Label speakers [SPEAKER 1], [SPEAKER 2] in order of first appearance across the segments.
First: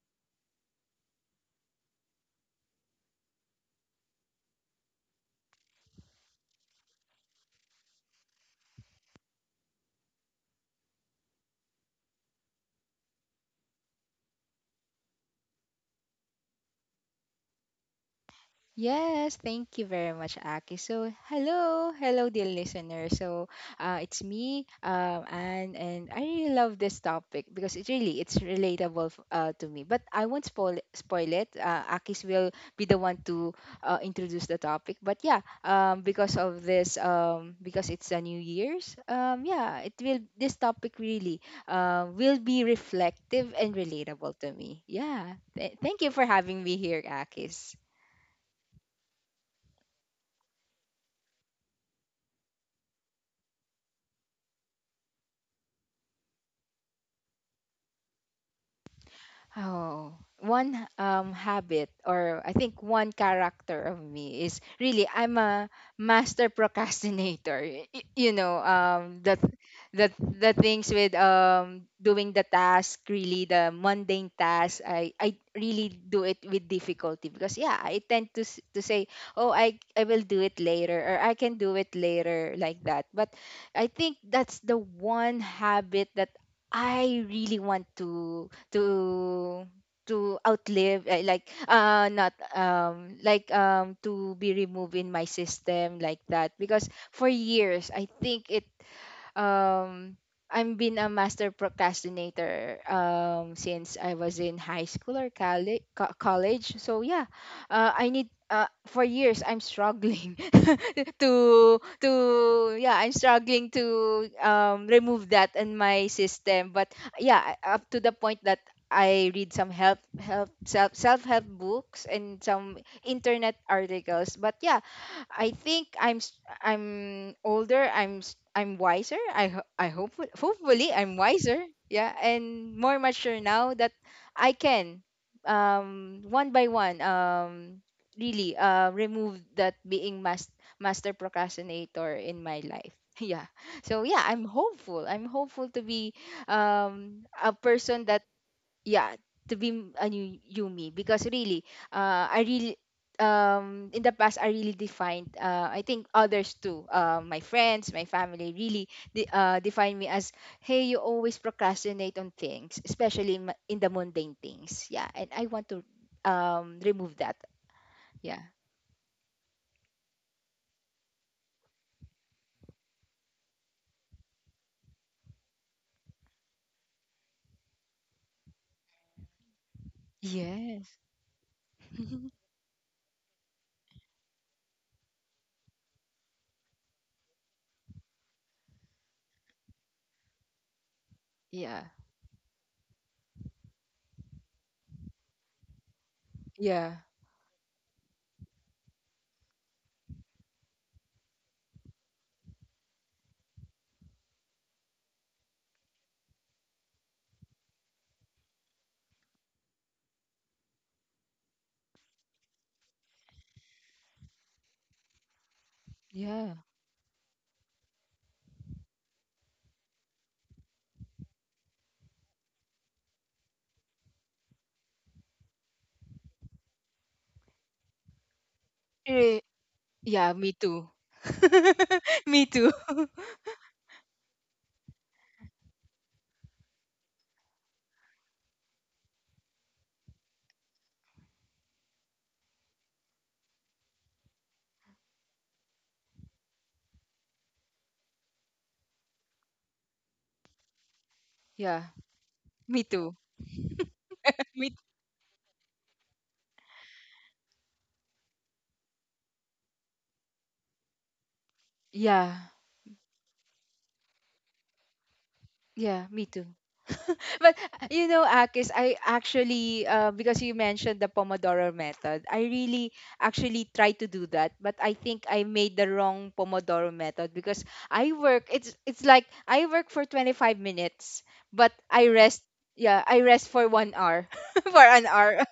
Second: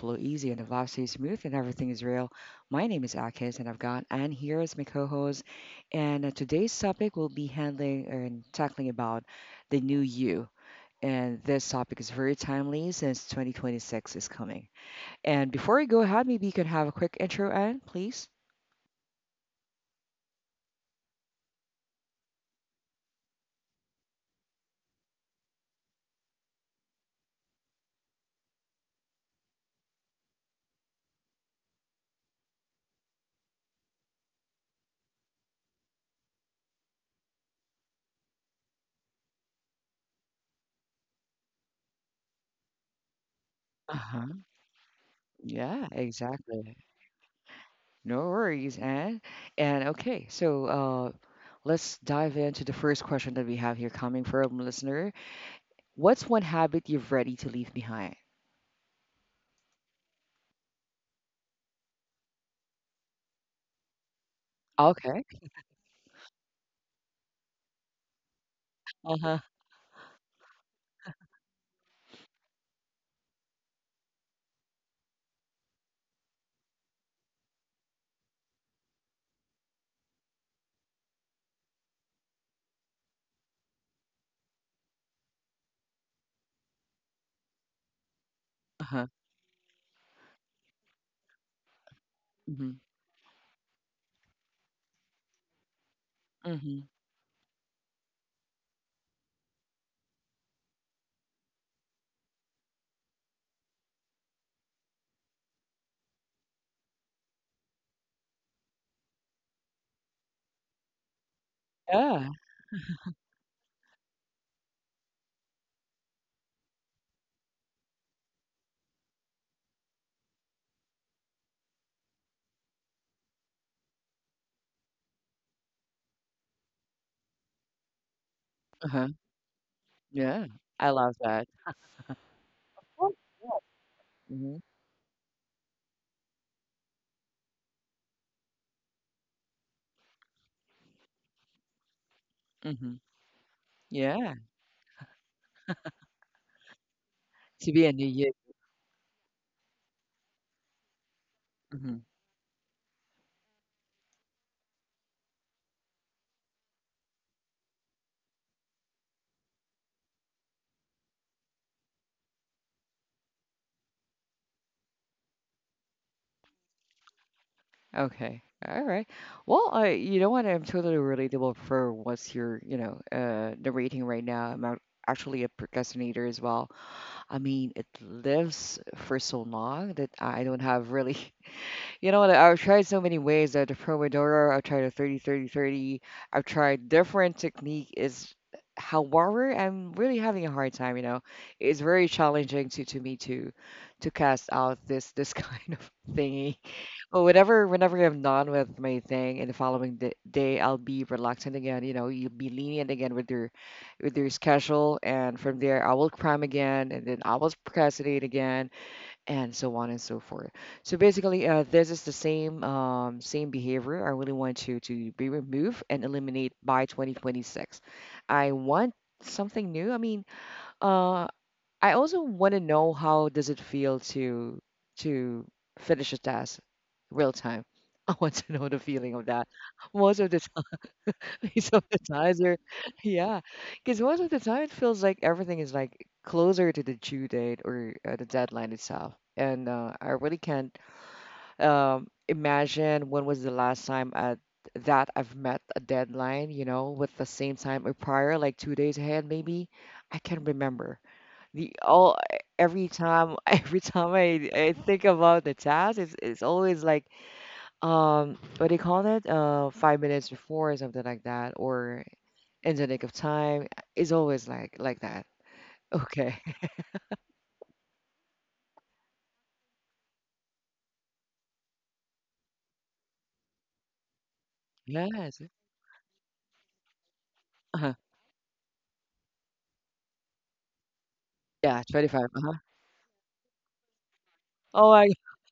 [SPEAKER 1] flow easy and the vibes stay smooth and everything is real. My name is Akis and I've got Anne here as my co-host. And today's topic will be handling and tackling about the new you. And this topic is very timely since 2026 is coming. And before we go ahead, maybe you can have a quick intro, Anne, please.
[SPEAKER 2] Yes, thank you very much, Aki. So, hello, hello, dear listener. So, it's me, and I really love this topic because it's relatable to me. But I won't spoil it. Akis will be the one to introduce the topic. But yeah, because it's a New Year's, yeah, it will this topic really will be reflective and
[SPEAKER 1] Uh huh.
[SPEAKER 2] relatable to me. Yeah,
[SPEAKER 1] Yeah,
[SPEAKER 2] thank you for having me
[SPEAKER 1] exactly.
[SPEAKER 2] here, Akis.
[SPEAKER 1] No worries, and okay, so let's dive into the first question that we have here coming from a listener. What's one habit you're ready to leave behind?
[SPEAKER 2] Oh, one habit, or I think one character of me is really
[SPEAKER 1] Okay.
[SPEAKER 2] I'm a master procrastinator. You know,
[SPEAKER 1] Uh-huh.
[SPEAKER 2] the the things with doing the task, really the mundane task, I really do it with difficulty, because, yeah, I tend to say, "Oh, I will do it later," or "I can do it later," like that. But I think that's the one habit that I really want to
[SPEAKER 1] Uh-huh.
[SPEAKER 2] to outlive, like, not,
[SPEAKER 1] hmm
[SPEAKER 2] like, to be removed in my system, like that,
[SPEAKER 1] hmm
[SPEAKER 2] because for years I think it um I've been a master procrastinator since I was in high school or college. So yeah, I need for years I'm struggling to
[SPEAKER 1] Yeah.
[SPEAKER 2] yeah, I'm struggling to remove that in my system. But yeah, up to the point that I read some help help self self-help books and some internet articles. But yeah, I think I'm older, I'm
[SPEAKER 1] Uh-huh.
[SPEAKER 2] wiser. I ho- I hope
[SPEAKER 1] Yeah,
[SPEAKER 2] Hopefully
[SPEAKER 1] I
[SPEAKER 2] I'm
[SPEAKER 1] love that.
[SPEAKER 2] wiser. Yeah, and more
[SPEAKER 1] Oh,
[SPEAKER 2] mature
[SPEAKER 1] yeah.
[SPEAKER 2] now that I
[SPEAKER 1] Mm-hmm.
[SPEAKER 2] can, one by one, really, remove that being master procrastinator in my life.
[SPEAKER 1] hmm
[SPEAKER 2] Yeah. So yeah,
[SPEAKER 1] Yeah.
[SPEAKER 2] I'm hopeful. I'm hopeful to be a
[SPEAKER 1] To be a
[SPEAKER 2] person
[SPEAKER 1] new
[SPEAKER 2] that
[SPEAKER 1] you.
[SPEAKER 2] yeah to be a new you me, because really,
[SPEAKER 1] Hmm
[SPEAKER 2] I really in the past, I really defined I think others too, my friends, my family really define me as, "Hey, you always procrastinate on things, especially in, in the mundane things," yeah, and I want to remove that. Yeah.
[SPEAKER 1] Okay. All right. Well, I you know what? I'm totally relatable for what's your narrating right now. Actually a procrastinator as well. I mean, it lives for so long that I don't
[SPEAKER 2] Yes.
[SPEAKER 1] have really, you know, I've tried so many ways. The Pomodoro, I've tried a 30, 30, 30. I've tried different technique. Is however, I'm really having a hard time. You know, it's
[SPEAKER 2] Yeah,
[SPEAKER 1] very challenging to me to cast out this kind of thingy.
[SPEAKER 2] yeah,
[SPEAKER 1] But whenever I'm done with my thing and the following day, I'll be relaxing again. You know, you'll be lenient again with your schedule, and from there, I will cram again, and then I will procrastinate again, and so on and so forth. So basically, this is the same same behavior. I really want to be removed and eliminate
[SPEAKER 2] yeah.
[SPEAKER 1] by 2026. I want something new. I mean, uh, I also want to know how does it feel to to finish a task real time. I want to know the feeling of
[SPEAKER 2] Eh,
[SPEAKER 1] that. Most of
[SPEAKER 2] yeah,
[SPEAKER 1] the
[SPEAKER 2] me
[SPEAKER 1] time,
[SPEAKER 2] too.
[SPEAKER 1] some of the times
[SPEAKER 2] Me
[SPEAKER 1] are,
[SPEAKER 2] too.
[SPEAKER 1] yeah, because most of the time it feels like everything is like closer to the due date or the deadline itself, and I really can't imagine when was the last time at that I've met a deadline, you know, with the same time or prior, like 2 days ahead maybe. I can't remember the
[SPEAKER 2] Yeah,
[SPEAKER 1] all eh,
[SPEAKER 2] me
[SPEAKER 1] every
[SPEAKER 2] too.
[SPEAKER 1] time every time I
[SPEAKER 2] Me.
[SPEAKER 1] think about the task it's always like what do you call it 5 minutes before or something like that or
[SPEAKER 2] Yeah.
[SPEAKER 1] in the nick of time it's always like that.
[SPEAKER 2] Yeah, me
[SPEAKER 1] Okay.
[SPEAKER 2] too. But you know, Akis, I actually because you mentioned the Pomodoro method, I really actually try to do that. But I think
[SPEAKER 1] Yes.
[SPEAKER 2] I made the wrong Pomodoro method because
[SPEAKER 1] Uh-huh.
[SPEAKER 2] I work. It's like I work for 25 minutes, but
[SPEAKER 1] Yeah,
[SPEAKER 2] I
[SPEAKER 1] 25.
[SPEAKER 2] rest.
[SPEAKER 1] Uh-huh.
[SPEAKER 2] Yeah, I rest for 1 hour, for
[SPEAKER 1] Oh
[SPEAKER 2] an
[SPEAKER 1] my.
[SPEAKER 2] hour.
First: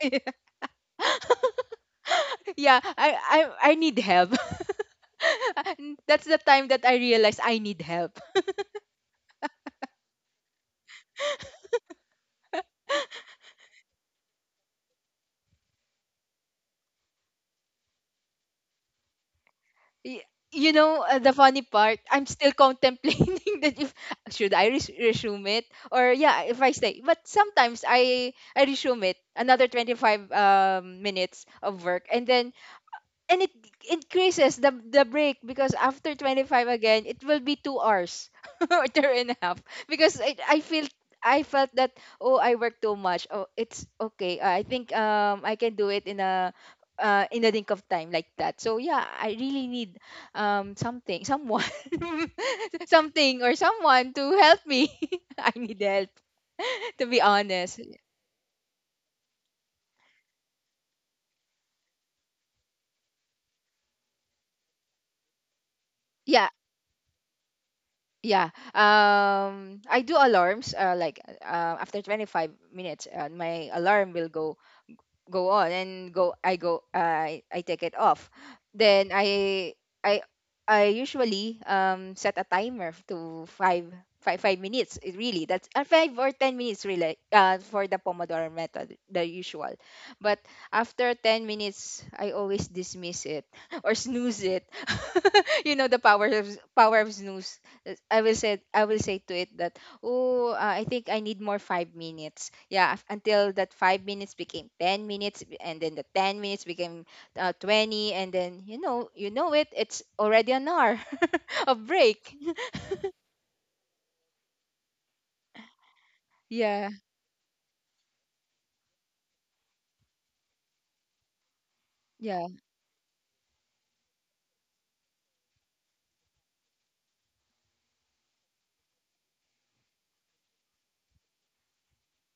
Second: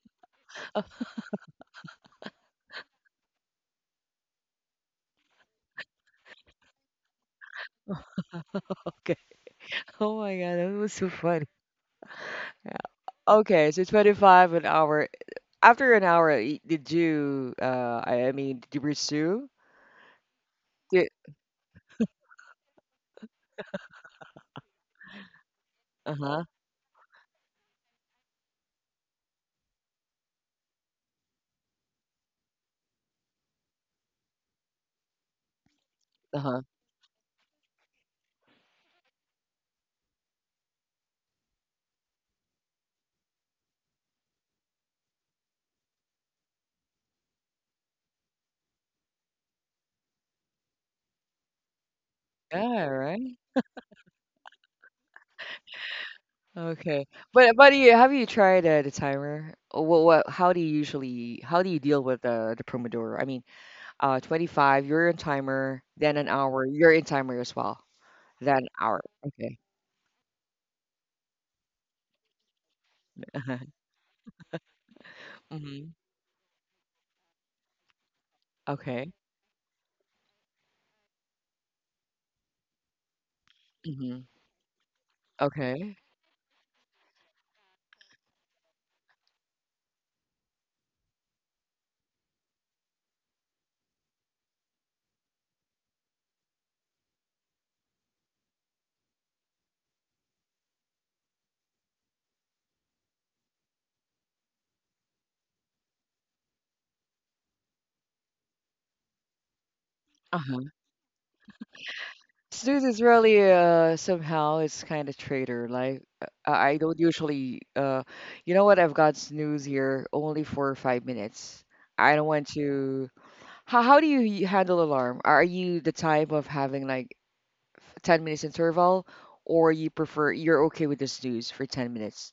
[SPEAKER 2] Yeah, I need help. That's the time that I realized I need help.
[SPEAKER 1] Okay. Oh my god, that was so funny. Yeah. Okay, so 25 an hour. After an hour, did you I mean did you pursue?
[SPEAKER 2] Y- you know,
[SPEAKER 1] Did-
[SPEAKER 2] the funny part, I'm still contemplating that, if should I resume it, or,
[SPEAKER 1] uh-huh.
[SPEAKER 2] yeah, if I stay. But sometimes I resume it another 25 minutes of work, and then and it increases the break because after
[SPEAKER 1] Uh-huh.
[SPEAKER 2] 25 again it will be 2 hours or two and a half, because I feel I felt that, "Oh, I work too much. Oh, it's okay." I think I can do it in a, link of time, like that. So yeah, I really need something someone
[SPEAKER 1] Yeah, right.
[SPEAKER 2] something or someone to help me. I need help, to
[SPEAKER 1] Okay.
[SPEAKER 2] be
[SPEAKER 1] But
[SPEAKER 2] honest.
[SPEAKER 1] you, have you tried the timer? What what how do you usually how do you deal with the Pomodoro? I mean, 25, you're in timer, then an
[SPEAKER 2] Yeah.
[SPEAKER 1] hour, you're in timer as well.
[SPEAKER 2] Yeah.
[SPEAKER 1] Then an hour. Okay.
[SPEAKER 2] I do alarms. Like, after 25 minutes,
[SPEAKER 1] Uh-huh.
[SPEAKER 2] my alarm will go on,
[SPEAKER 1] hmm
[SPEAKER 2] and go I take it off. Then
[SPEAKER 1] Okay.
[SPEAKER 2] I I usually set a timer to five
[SPEAKER 1] hmm
[SPEAKER 2] five five minutes. It really, that's,
[SPEAKER 1] Okay.
[SPEAKER 2] 5 or 10 minutes, really, for the Pomodoro method, the usual. But after 10 minutes I always dismiss it or snooze it. You know, the power of snooze. I will say to it that, "Oh, I think I need more 5 minutes." Yeah, until that 5 minutes became 10 minutes, and then the 10 minutes became, 20, and then, you know it. It's already an
[SPEAKER 1] Uh-huh.
[SPEAKER 2] hour of break.
[SPEAKER 1] Snooze is really somehow it's kind of traitor. Like I
[SPEAKER 2] Yeah,
[SPEAKER 1] don't usually you know what? I've got snooze here only for 5 minutes. I don't
[SPEAKER 2] yeah.
[SPEAKER 1] want to. How do you handle alarm? Are you the type of having like 10 minutes interval or you prefer you're okay with the snooze for 10 minutes?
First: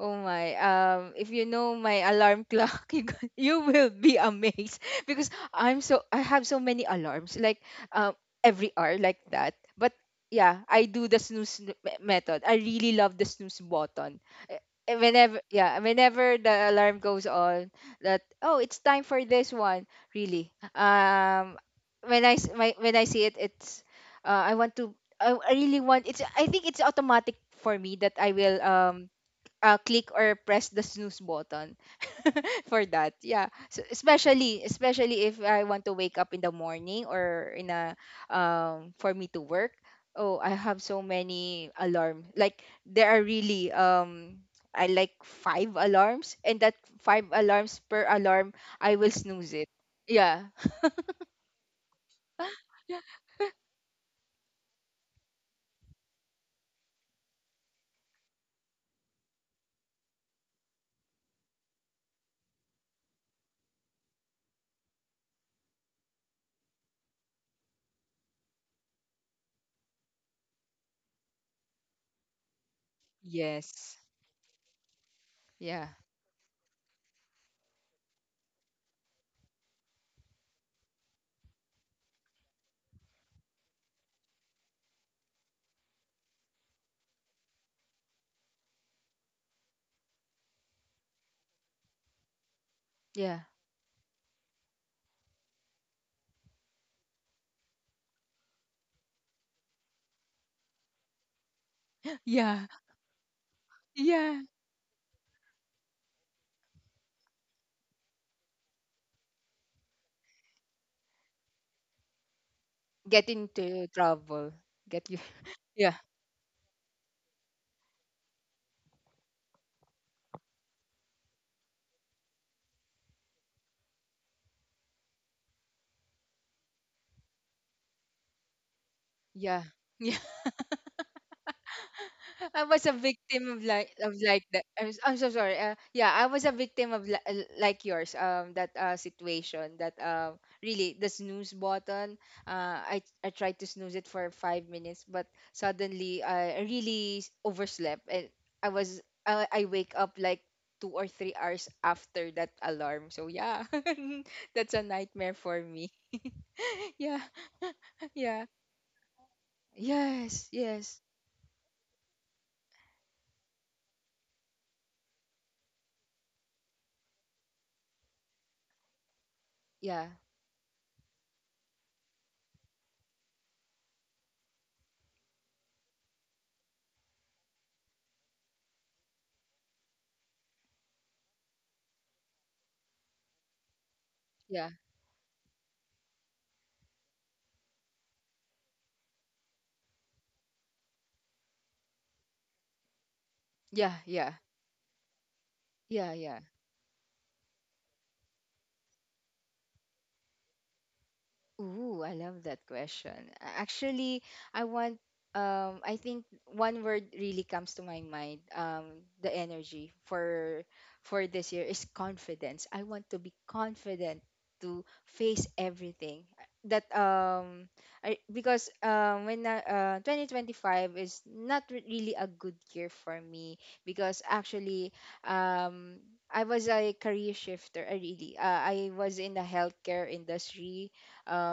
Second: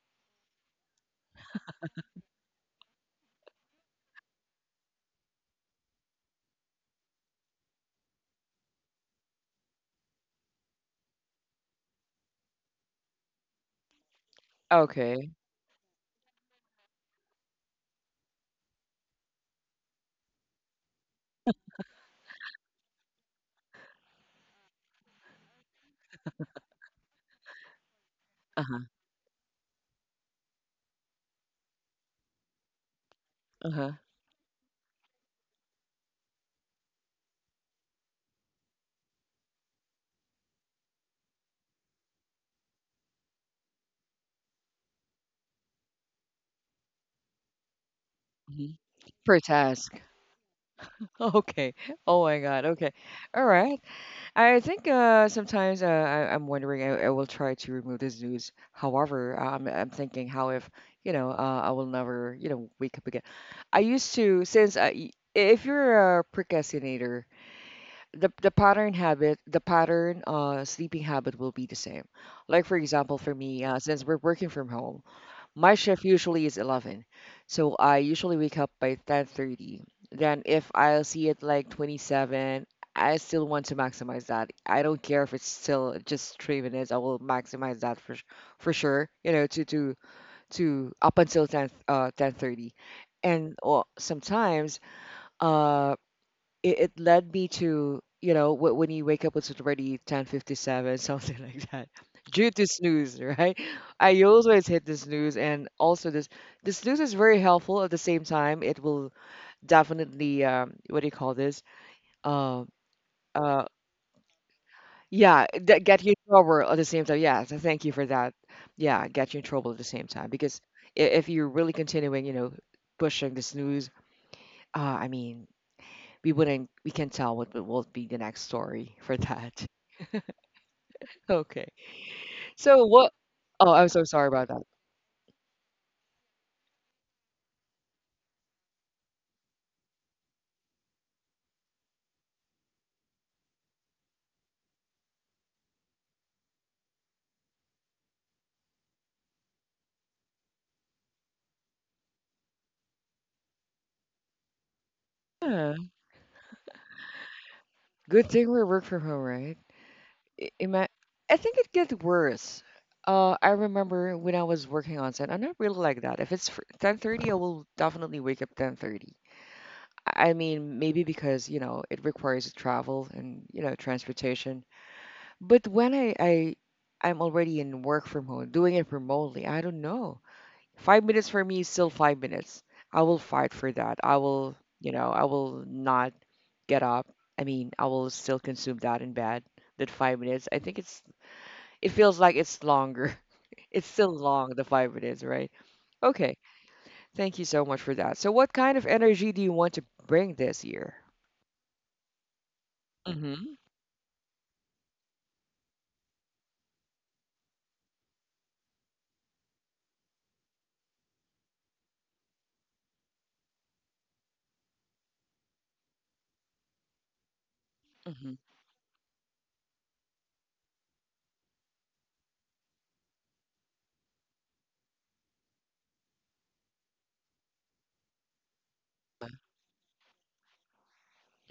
[SPEAKER 2] Oh my. If you know my alarm clock, you will be amazed, because I have so many alarms, like, um every hour, like that. But yeah, I do the snooze method. I really love the snooze button. Eh,
[SPEAKER 1] Okay.
[SPEAKER 2] Whenever the alarm goes on, that, "Oh, it's time for this one." Really. When I see it, it's, I want to I really want it's I think it's automatic for me that I will
[SPEAKER 1] Uh-huh.
[SPEAKER 2] click or press the snooze button for that. Yeah. So
[SPEAKER 1] Uh-huh.
[SPEAKER 2] especially if I want to wake up in the morning, or in a, for me to work. Oh, I have so many alarm. Like, there are really, I like five alarms, and that five alarms per alarm,
[SPEAKER 1] hmm
[SPEAKER 2] I will
[SPEAKER 1] Per
[SPEAKER 2] snooze it.
[SPEAKER 1] task.
[SPEAKER 2] Yeah.
[SPEAKER 1] Okay. Oh my God. Okay. All right. I think sometimes I'm wondering I will try to remove this news. However, I'm thinking how if you know I will never you know wake up again. I used to since I if you're a procrastinator the pattern habit the pattern sleeping habit will be the same. Like for example for me,
[SPEAKER 2] Yes.
[SPEAKER 1] since we're working from home, my
[SPEAKER 2] Yeah.
[SPEAKER 1] shift usually is 11, so I usually wake up by 10:30. Then if I see it like 27, I still want to maximize that. I don't care if it's still just 3 minutes. I will maximize that for sure, you know, to to up until 10 10:30.
[SPEAKER 2] Yeah.
[SPEAKER 1] And or sometimes um it, it led me to you know when you wake up it's already 10:57 something like that due
[SPEAKER 2] Yeah.
[SPEAKER 1] to snooze, right? I
[SPEAKER 2] Yeah.
[SPEAKER 1] always hit the snooze, and also this the snooze is very helpful. At the same time, it will definitely what do you call this? Uh.
[SPEAKER 2] Get
[SPEAKER 1] Uh.
[SPEAKER 2] into trouble. Get you.
[SPEAKER 1] Yeah, that
[SPEAKER 2] Yeah.
[SPEAKER 1] get you in trouble at the same time. Yeah, so thank you for that. Yeah, get you in trouble at the same time because if you're really continuing you know pushing the snooze I mean we wouldn't we can tell what will be the next story for
[SPEAKER 2] Yeah.
[SPEAKER 1] that.
[SPEAKER 2] Yeah.
[SPEAKER 1] Okay.
[SPEAKER 2] I was
[SPEAKER 1] So
[SPEAKER 2] a
[SPEAKER 1] what.
[SPEAKER 2] victim of,
[SPEAKER 1] Oh, I'm so sorry
[SPEAKER 2] like
[SPEAKER 1] about
[SPEAKER 2] that.
[SPEAKER 1] that.
[SPEAKER 2] I'm so sorry. Yeah, I was a victim of, like yours. That situation, that, really, the snooze button. I tried to snooze it for 5 minutes, but suddenly I really overslept, and I was I wake up like 2 or 3 hours after that alarm. So yeah, that's a nightmare for
[SPEAKER 1] Yeah.
[SPEAKER 2] me. Yeah,
[SPEAKER 1] Good
[SPEAKER 2] yeah.
[SPEAKER 1] thing we work from home, right?
[SPEAKER 2] Yes,
[SPEAKER 1] I, ima-
[SPEAKER 2] yes.
[SPEAKER 1] I think it gets worse. I remember when I was working on set, I'm not really like that. If it's 10:30, I will definitely wake up 10:30.
[SPEAKER 2] Yeah,
[SPEAKER 1] I mean, maybe because, you know, it requires travel and, you know, transportation. But when I I'm already in work from home, doing it remotely, I don't know. 5 minutes for me is still 5 minutes. I will fight for that. I will,
[SPEAKER 2] yeah.
[SPEAKER 1] you know, I will not get up. I mean, I will still consume that in bed. That 5 minutes, I think it's, it feels like it's longer. It's
[SPEAKER 2] Yeah,
[SPEAKER 1] still
[SPEAKER 2] yeah.
[SPEAKER 1] long, the 5 minutes, right?
[SPEAKER 2] Yeah,
[SPEAKER 1] Okay.
[SPEAKER 2] yeah.
[SPEAKER 1] Thank you so much for that. So, what kind of energy do you want to bring this year?
[SPEAKER 2] Ooh, I love that question.
[SPEAKER 1] Mm-hmm.
[SPEAKER 2] Actually, I want I think one word really comes to my mind. The energy for this year is confidence. I want to be confident to face everything.
[SPEAKER 1] Mm-hmm.
[SPEAKER 2] Because, 2025 is not really a good year for me, because actually, I was a career shifter, really. I was in the healthcare industry,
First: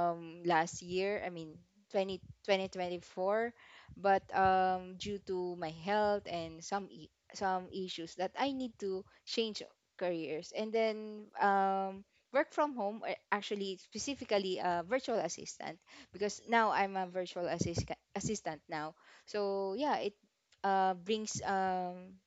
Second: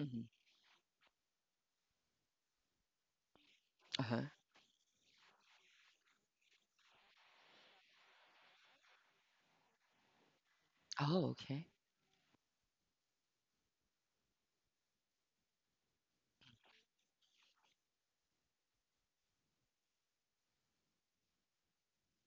[SPEAKER 1] Mm-hmm.
[SPEAKER 2] last year. I mean, 20 twenty twenty four. But,
[SPEAKER 1] Uh-huh.
[SPEAKER 2] due to my health and some issues, that I need to change careers. And
[SPEAKER 1] Oh,
[SPEAKER 2] then,
[SPEAKER 1] okay.
[SPEAKER 2] work from home, actually, specifically, a virtual assistant, because now I'm a virtual assistant now. So yeah, uh, brings um,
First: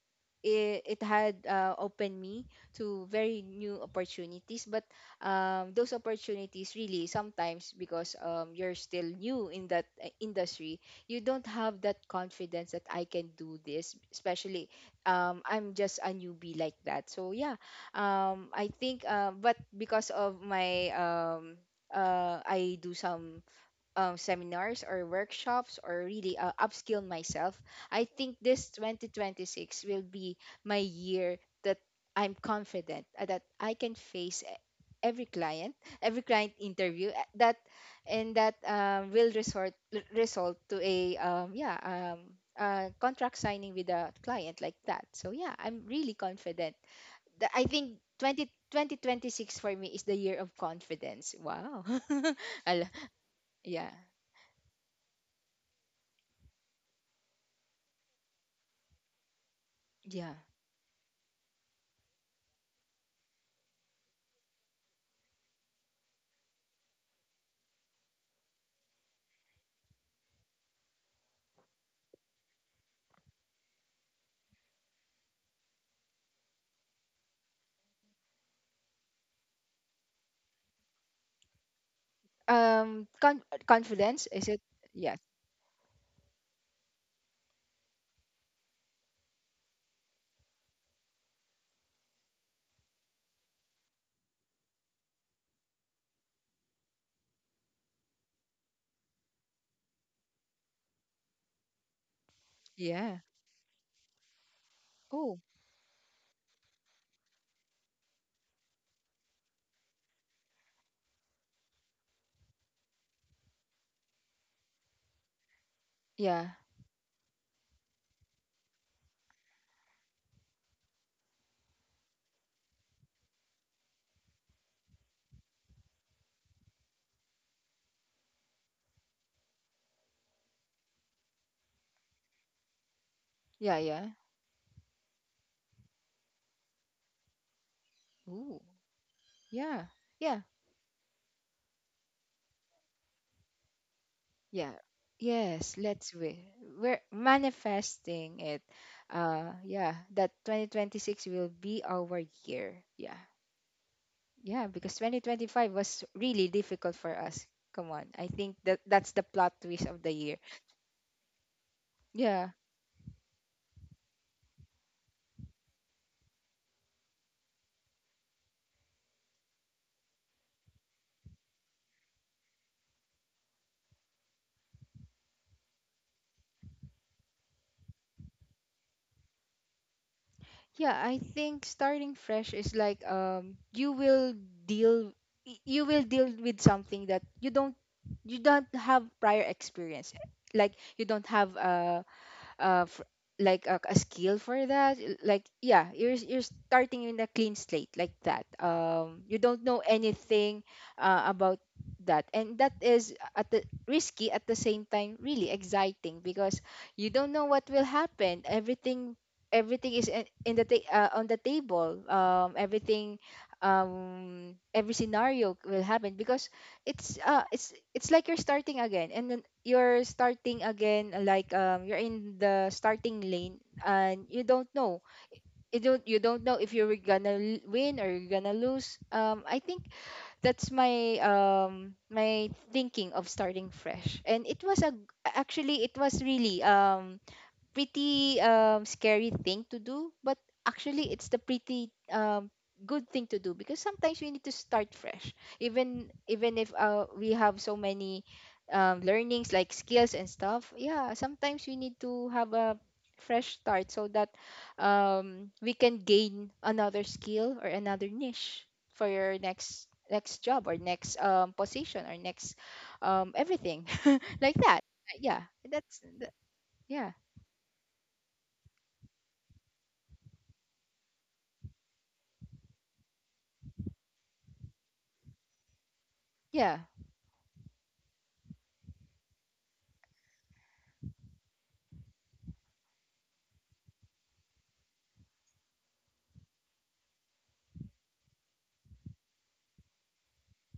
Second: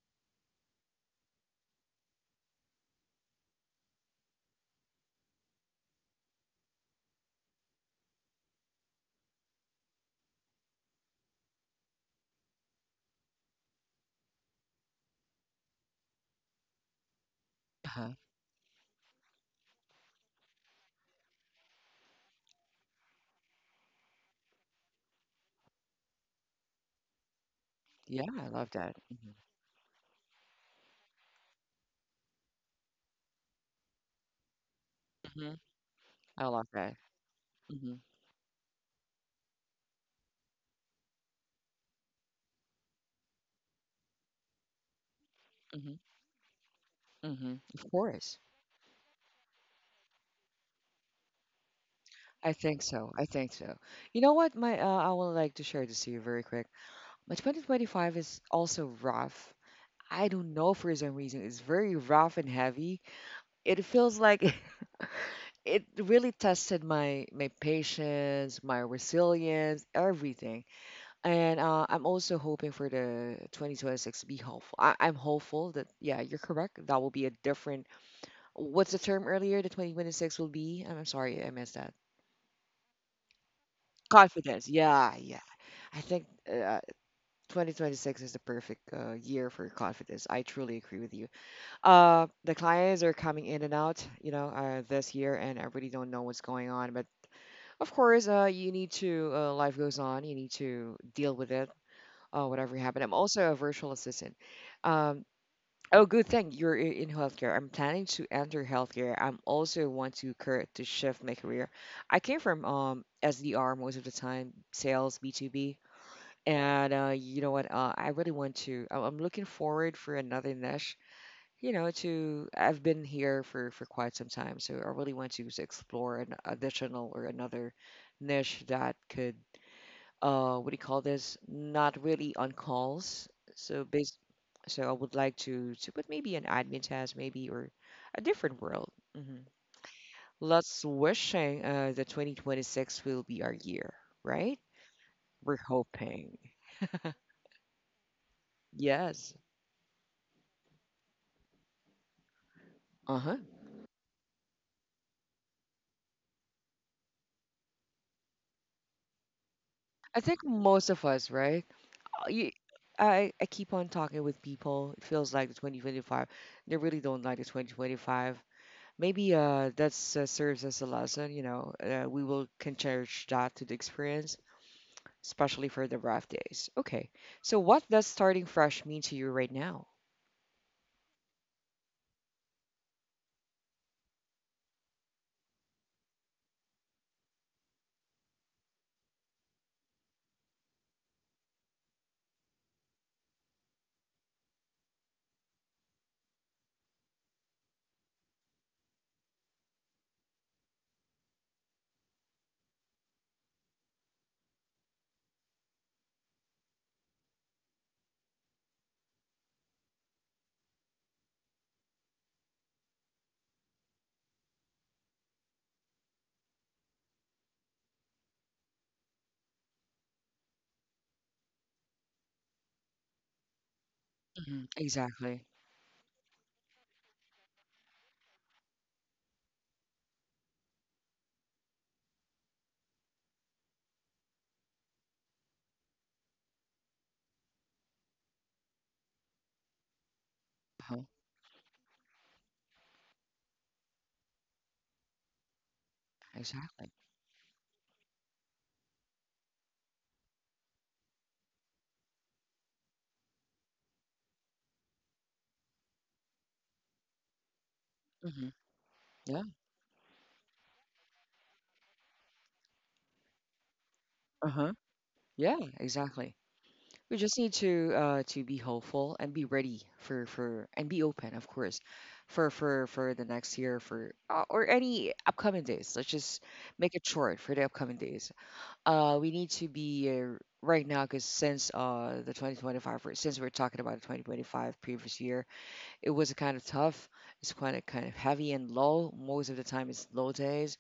[SPEAKER 2] it had opened me to very new opportunities, but, those opportunities, really, sometimes, because, you're still new in that, industry. You don't have that confidence that I can do this, especially, I'm just a newbie, like that. So yeah,
[SPEAKER 1] Uh-huh.
[SPEAKER 2] I think but because of my, I do some, seminars or workshops, or, really, upskill myself. I
[SPEAKER 1] Yeah,
[SPEAKER 2] think
[SPEAKER 1] I love
[SPEAKER 2] this
[SPEAKER 1] that. Mm-hmm.
[SPEAKER 2] 2026 will be my year, that I'm confident, that I can face every
[SPEAKER 1] Mm-hmm.
[SPEAKER 2] client, every
[SPEAKER 1] I
[SPEAKER 2] client
[SPEAKER 1] love that.
[SPEAKER 2] interview, that,
[SPEAKER 1] Mm-hmm.
[SPEAKER 2] and that, will resort result to a, contract signing with a client, like that. So yeah, I'm
[SPEAKER 1] Mm-hmm.
[SPEAKER 2] really confident.
[SPEAKER 1] Mm-hmm.
[SPEAKER 2] I
[SPEAKER 1] Of
[SPEAKER 2] think
[SPEAKER 1] course.
[SPEAKER 2] 20, 2026 for me is the year of confidence. Wow.
[SPEAKER 1] I think
[SPEAKER 2] Ala-
[SPEAKER 1] so. I think so.
[SPEAKER 2] yeah.
[SPEAKER 1] You know what? My I would like to share this to you very quick. My 2025 is also rough. I
[SPEAKER 2] Yeah.
[SPEAKER 1] don't know for some reason. It's very rough and heavy. It feels like it really tested my patience, my resilience, everything. And I'm also hoping for the 2026 to be hopeful. I'm hopeful that yeah, you're correct. That will be a different. What's the term earlier? The 2026 will be. I'm sorry, I missed that.
[SPEAKER 2] Confidence, is it?
[SPEAKER 1] Confidence. Yeah,
[SPEAKER 2] Yeah.
[SPEAKER 1] yeah. I think 2026 is the perfect year for confidence. I truly agree with you. The clients are coming in and out, you know, this year, and I really don't know what's going on. But of course, you need to, life goes on. You need to deal with it, whatever happened. I'm
[SPEAKER 2] Yeah.
[SPEAKER 1] also a virtual assistant. Um,
[SPEAKER 2] Oh,
[SPEAKER 1] oh, good thing you're in healthcare. I'm planning to enter healthcare. I'm also want to shift my career. I came from SDR most of the time, sales, B2B.
[SPEAKER 2] yeah.
[SPEAKER 1] And you know what? I really want to. I'm looking forward for another niche, you know, to I've been here for quite some time, so I really want to explore an additional or another niche that could what do you call this? Not really on calls.
[SPEAKER 2] Yeah,
[SPEAKER 1] So
[SPEAKER 2] yeah.
[SPEAKER 1] base, so I would like to put maybe an admin task maybe or a different
[SPEAKER 2] Ooh.
[SPEAKER 1] world. Hmm
[SPEAKER 2] Yeah. Yeah.
[SPEAKER 1] Let's wishing the 2026 will be our year, right?
[SPEAKER 2] Yeah.
[SPEAKER 1] We're
[SPEAKER 2] Yes, let's
[SPEAKER 1] hoping.
[SPEAKER 2] we we're manifesting it.
[SPEAKER 1] Yes.
[SPEAKER 2] Yeah, that 2026 will be our year. Yeah.
[SPEAKER 1] Uh-huh.
[SPEAKER 2] Yeah, because 2025 was really difficult for us. Come on. I think that that's the plot twist of the
[SPEAKER 1] I
[SPEAKER 2] year.
[SPEAKER 1] think most of us, right? You,
[SPEAKER 2] Yeah.
[SPEAKER 1] I keep on talking with people. It feels like the 2025. They really don't like the 2025. Maybe that serves as a lesson. You know, we will can cherish that to the experience, especially for the rough days. Okay. So what does starting fresh mean to you right now?
[SPEAKER 2] Yeah, I think starting fresh is like, you will deal deal with something that you don't have prior experience. Like, you don't have, uh f- like, a skill for that, like, yeah, you're starting in a clean slate, like that. You don't know anything, about that, and that is at the risky, at the same time really exciting, because you don't know what will happen. Everything, everything is in on the table. Everything, every scenario will happen, because it's like you're starting again, and then you're starting again, like, you're in the starting lane, and you
[SPEAKER 1] Mhm.
[SPEAKER 2] don't know.
[SPEAKER 1] Exactly.
[SPEAKER 2] You don't know if you're gonna win, or you're gonna lose, I think that's my, my thinking of starting fresh. And it was a g- actually it was really, pretty, scary thing to do, but
[SPEAKER 1] Uh-huh.
[SPEAKER 2] actually it's the pretty, good thing to do, because sometimes we need to start fresh. Even if,
[SPEAKER 1] Exactly.
[SPEAKER 2] we have so many, learnings, like skills and stuff. Yeah, sometimes we need to have a fresh start so that, we can gain another skill or another
[SPEAKER 1] Mhm.
[SPEAKER 2] niche for your
[SPEAKER 1] Yeah.
[SPEAKER 2] next job, or next, position, or next, everything
[SPEAKER 1] Uh
[SPEAKER 2] like
[SPEAKER 1] huh.
[SPEAKER 2] that. Yeah,
[SPEAKER 1] Yeah.
[SPEAKER 2] that's
[SPEAKER 1] Exactly.
[SPEAKER 2] yeah.
[SPEAKER 1] We just need to be hopeful and be ready for and be open, of course, for for the next year for or any upcoming days. Let's just
[SPEAKER 2] Yeah.
[SPEAKER 1] make it short for the upcoming days. We need to be right now because since the 2025 since we're talking about the 2025 previous year, it was kind of tough. It's kind of heavy and low. Most of the time, it's low days.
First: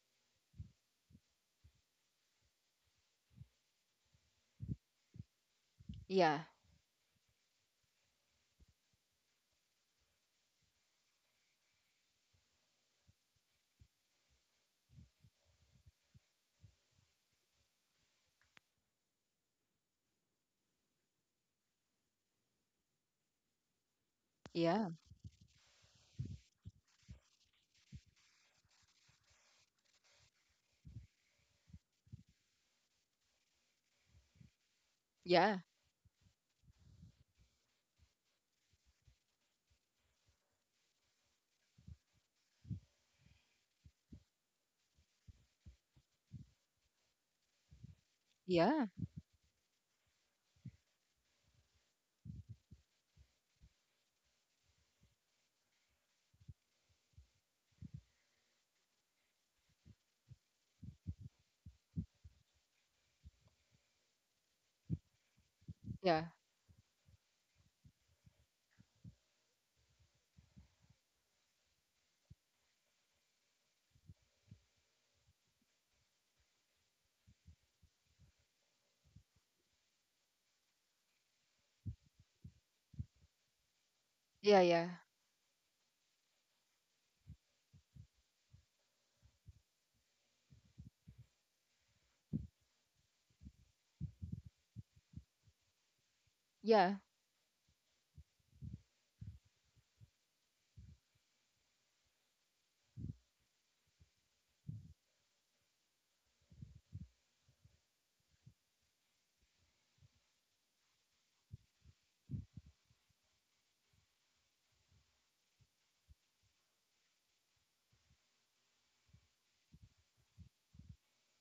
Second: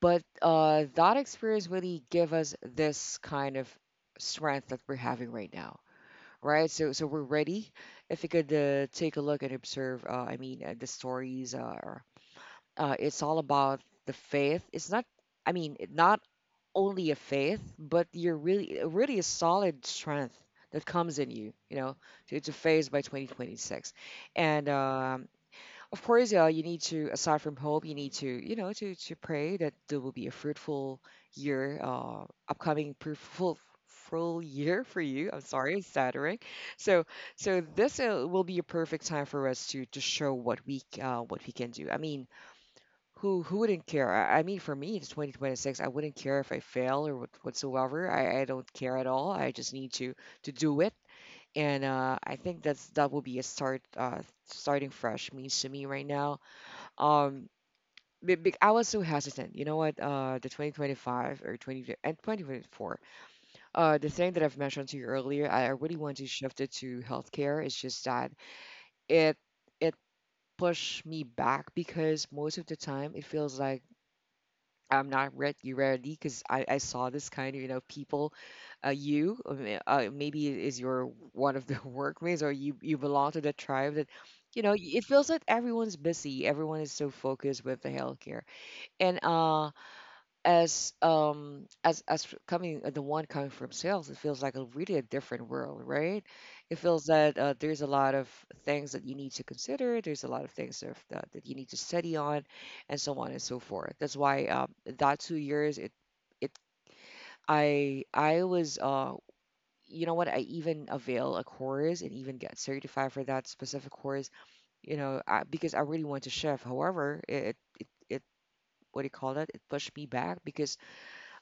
[SPEAKER 1] But that experience really give us this kind of strength that we're having right now,
[SPEAKER 2] Yeah,
[SPEAKER 1] right? So, so we're ready. If you could take a look and observe, I mean, the stories are, it's all about the faith. It's not, I mean, not only a faith, but you're really, really a solid strength that comes in you, you know, to phase by 2026. And
[SPEAKER 2] yeah,
[SPEAKER 1] of course, you need to, aside from hope, you need to, to pray that there will be a fruitful year, upcoming fruitful full year for you. I'm
[SPEAKER 2] yeah,
[SPEAKER 1] sorry, I'm stuttering. So, so this will be a perfect time for us to show what what we can do. I mean, who wouldn't care? I mean, for me, it's 2026. I wouldn't care if I fail or what, whatsoever. I don't
[SPEAKER 2] yeah,
[SPEAKER 1] care at all. I just need to do it. And I think that will be a start, starting fresh means to me right now. um, I was so hesitant. You know what? The 2025 or 20 and 2024. The thing that I've mentioned to you earlier, I really want
[SPEAKER 2] yeah,
[SPEAKER 1] to shift it to healthcare. It's just that it it pushed me back because most of the time it feels like I'm not ready because I saw this kind of you know people, maybe it is your one of the workmates or you belong to the tribe that.
[SPEAKER 2] yeah,
[SPEAKER 1] You know,
[SPEAKER 2] yeah,
[SPEAKER 1] it feels like everyone's busy. Everyone is so focused with the healthcare. And coming the one coming from sales, it feels like a really a different world, right? It
[SPEAKER 2] yeah,
[SPEAKER 1] feels that there's a lot of things that you need to consider. There's a lot of things that you need to study on and so forth. That's why that 2 years it it I was you know what, I even avail a course and even get certified for that specific course. You know, because I really want to shift. However it what do you call that, it pushed me back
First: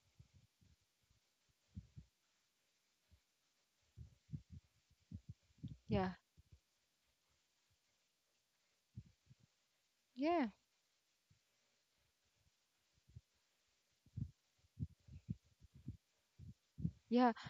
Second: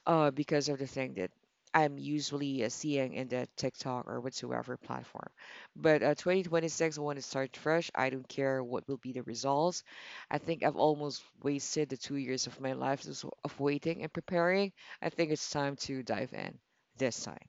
[SPEAKER 1] because of the thing that I'm usually seeing in the TikTok or whatsoever platform. But
[SPEAKER 2] yeah,
[SPEAKER 1] 2026, I want to start fresh. I don't care what will be the results. I
[SPEAKER 2] yeah,
[SPEAKER 1] think I've almost wasted the 2 years of my life just of waiting and preparing. I think it's time to dive in this
[SPEAKER 2] yeah.
[SPEAKER 1] time.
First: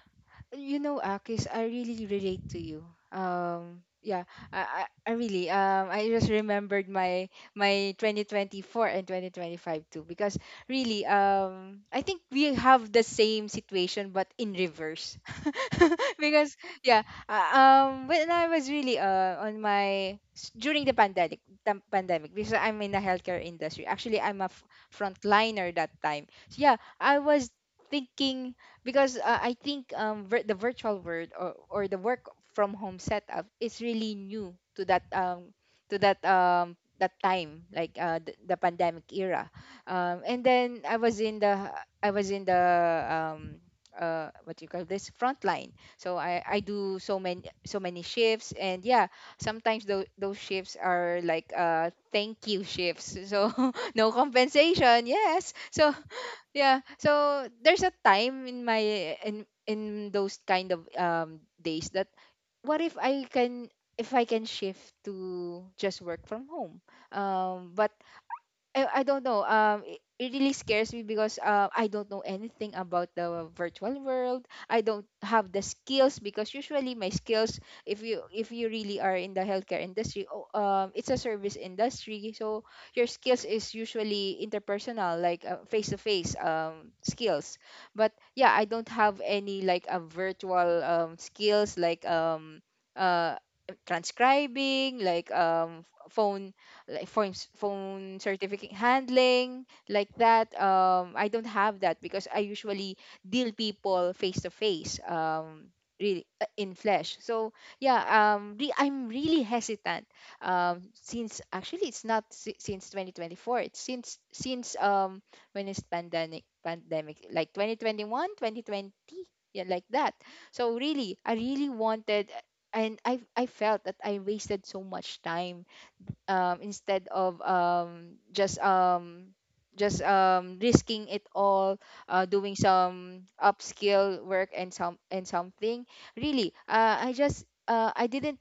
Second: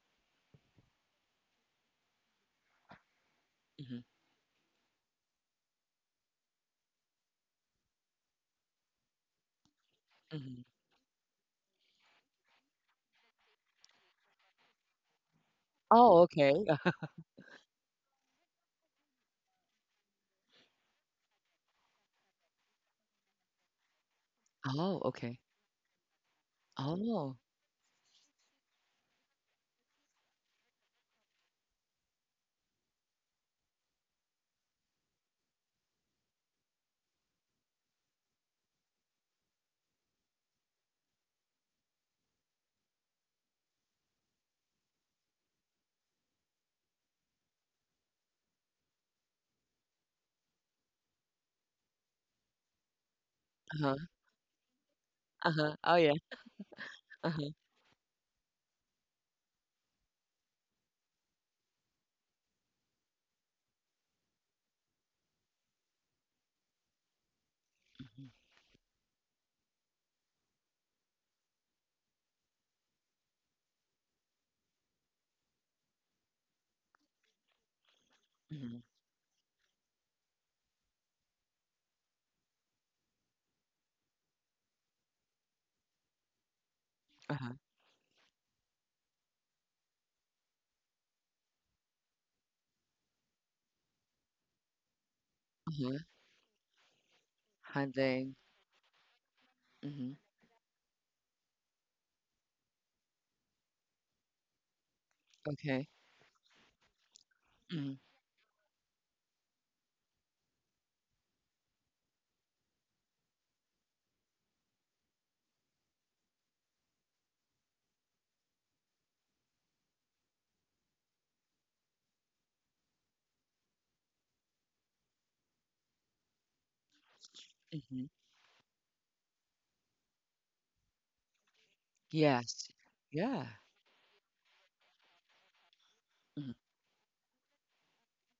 [SPEAKER 2] You know, Akis, I really relate to you. Um,
[SPEAKER 1] hmm
[SPEAKER 2] yeah, I really, I just remembered my 2024 and 2025 too because
[SPEAKER 1] hmm
[SPEAKER 2] really, I think we have the same situation but in reverse.
[SPEAKER 1] Oh, okay.
[SPEAKER 2] because yeah, when I was really during the pandemic because I'm in the healthcare industry. Actually, I'm a
[SPEAKER 1] Oh, okay.
[SPEAKER 2] frontliner that time. So yeah, I
[SPEAKER 1] Oh,
[SPEAKER 2] was thinking because I think the virtual world or the work from home setup is really new to that that time, like the pandemic era. And then I was in the um, what you call this front line. So I do so many shifts, and yeah, sometimes those shifts are like thank you shifts. So
[SPEAKER 1] uh-huh,
[SPEAKER 2] no compensation, yes.
[SPEAKER 1] uh-huh.
[SPEAKER 2] So
[SPEAKER 1] Oh, yeah.
[SPEAKER 2] yeah. So
[SPEAKER 1] Uh-huh.
[SPEAKER 2] there's a time in my in those kind of days that what if I can, if I can shift to just work from home. But I don't know. It really scares me because I don't know anything about the virtual world. I don't have the skills because usually my skills, if you
[SPEAKER 1] Mm-hmm.
[SPEAKER 2] really are in the healthcare industry, oh, it's a service industry. So your skills is usually interpersonal, like face to face
[SPEAKER 1] Uh-huh.
[SPEAKER 2] skills. But yeah, I don't have any like a virtual skills like uh transcribing like
[SPEAKER 1] Uh-huh.
[SPEAKER 2] phone like phone phone
[SPEAKER 1] Hunting.
[SPEAKER 2] certificate handling like
[SPEAKER 1] Mm-hmm.
[SPEAKER 2] that. I don't have that because I usually deal people face to face,
[SPEAKER 1] Okay.
[SPEAKER 2] really in flesh. So yeah, I'm really hesitant, since actually it's not si- since 2024, it's since when is pandemic, like 2021, 2020, yeah, like that. So really, I really wanted, and I felt that I wasted so much time, instead of
[SPEAKER 1] Mm-hmm.
[SPEAKER 2] just risking it all, doing
[SPEAKER 1] Yes.
[SPEAKER 2] some
[SPEAKER 1] Yeah.
[SPEAKER 2] upskill work and something. Really,
[SPEAKER 1] Mhm.
[SPEAKER 2] I didn't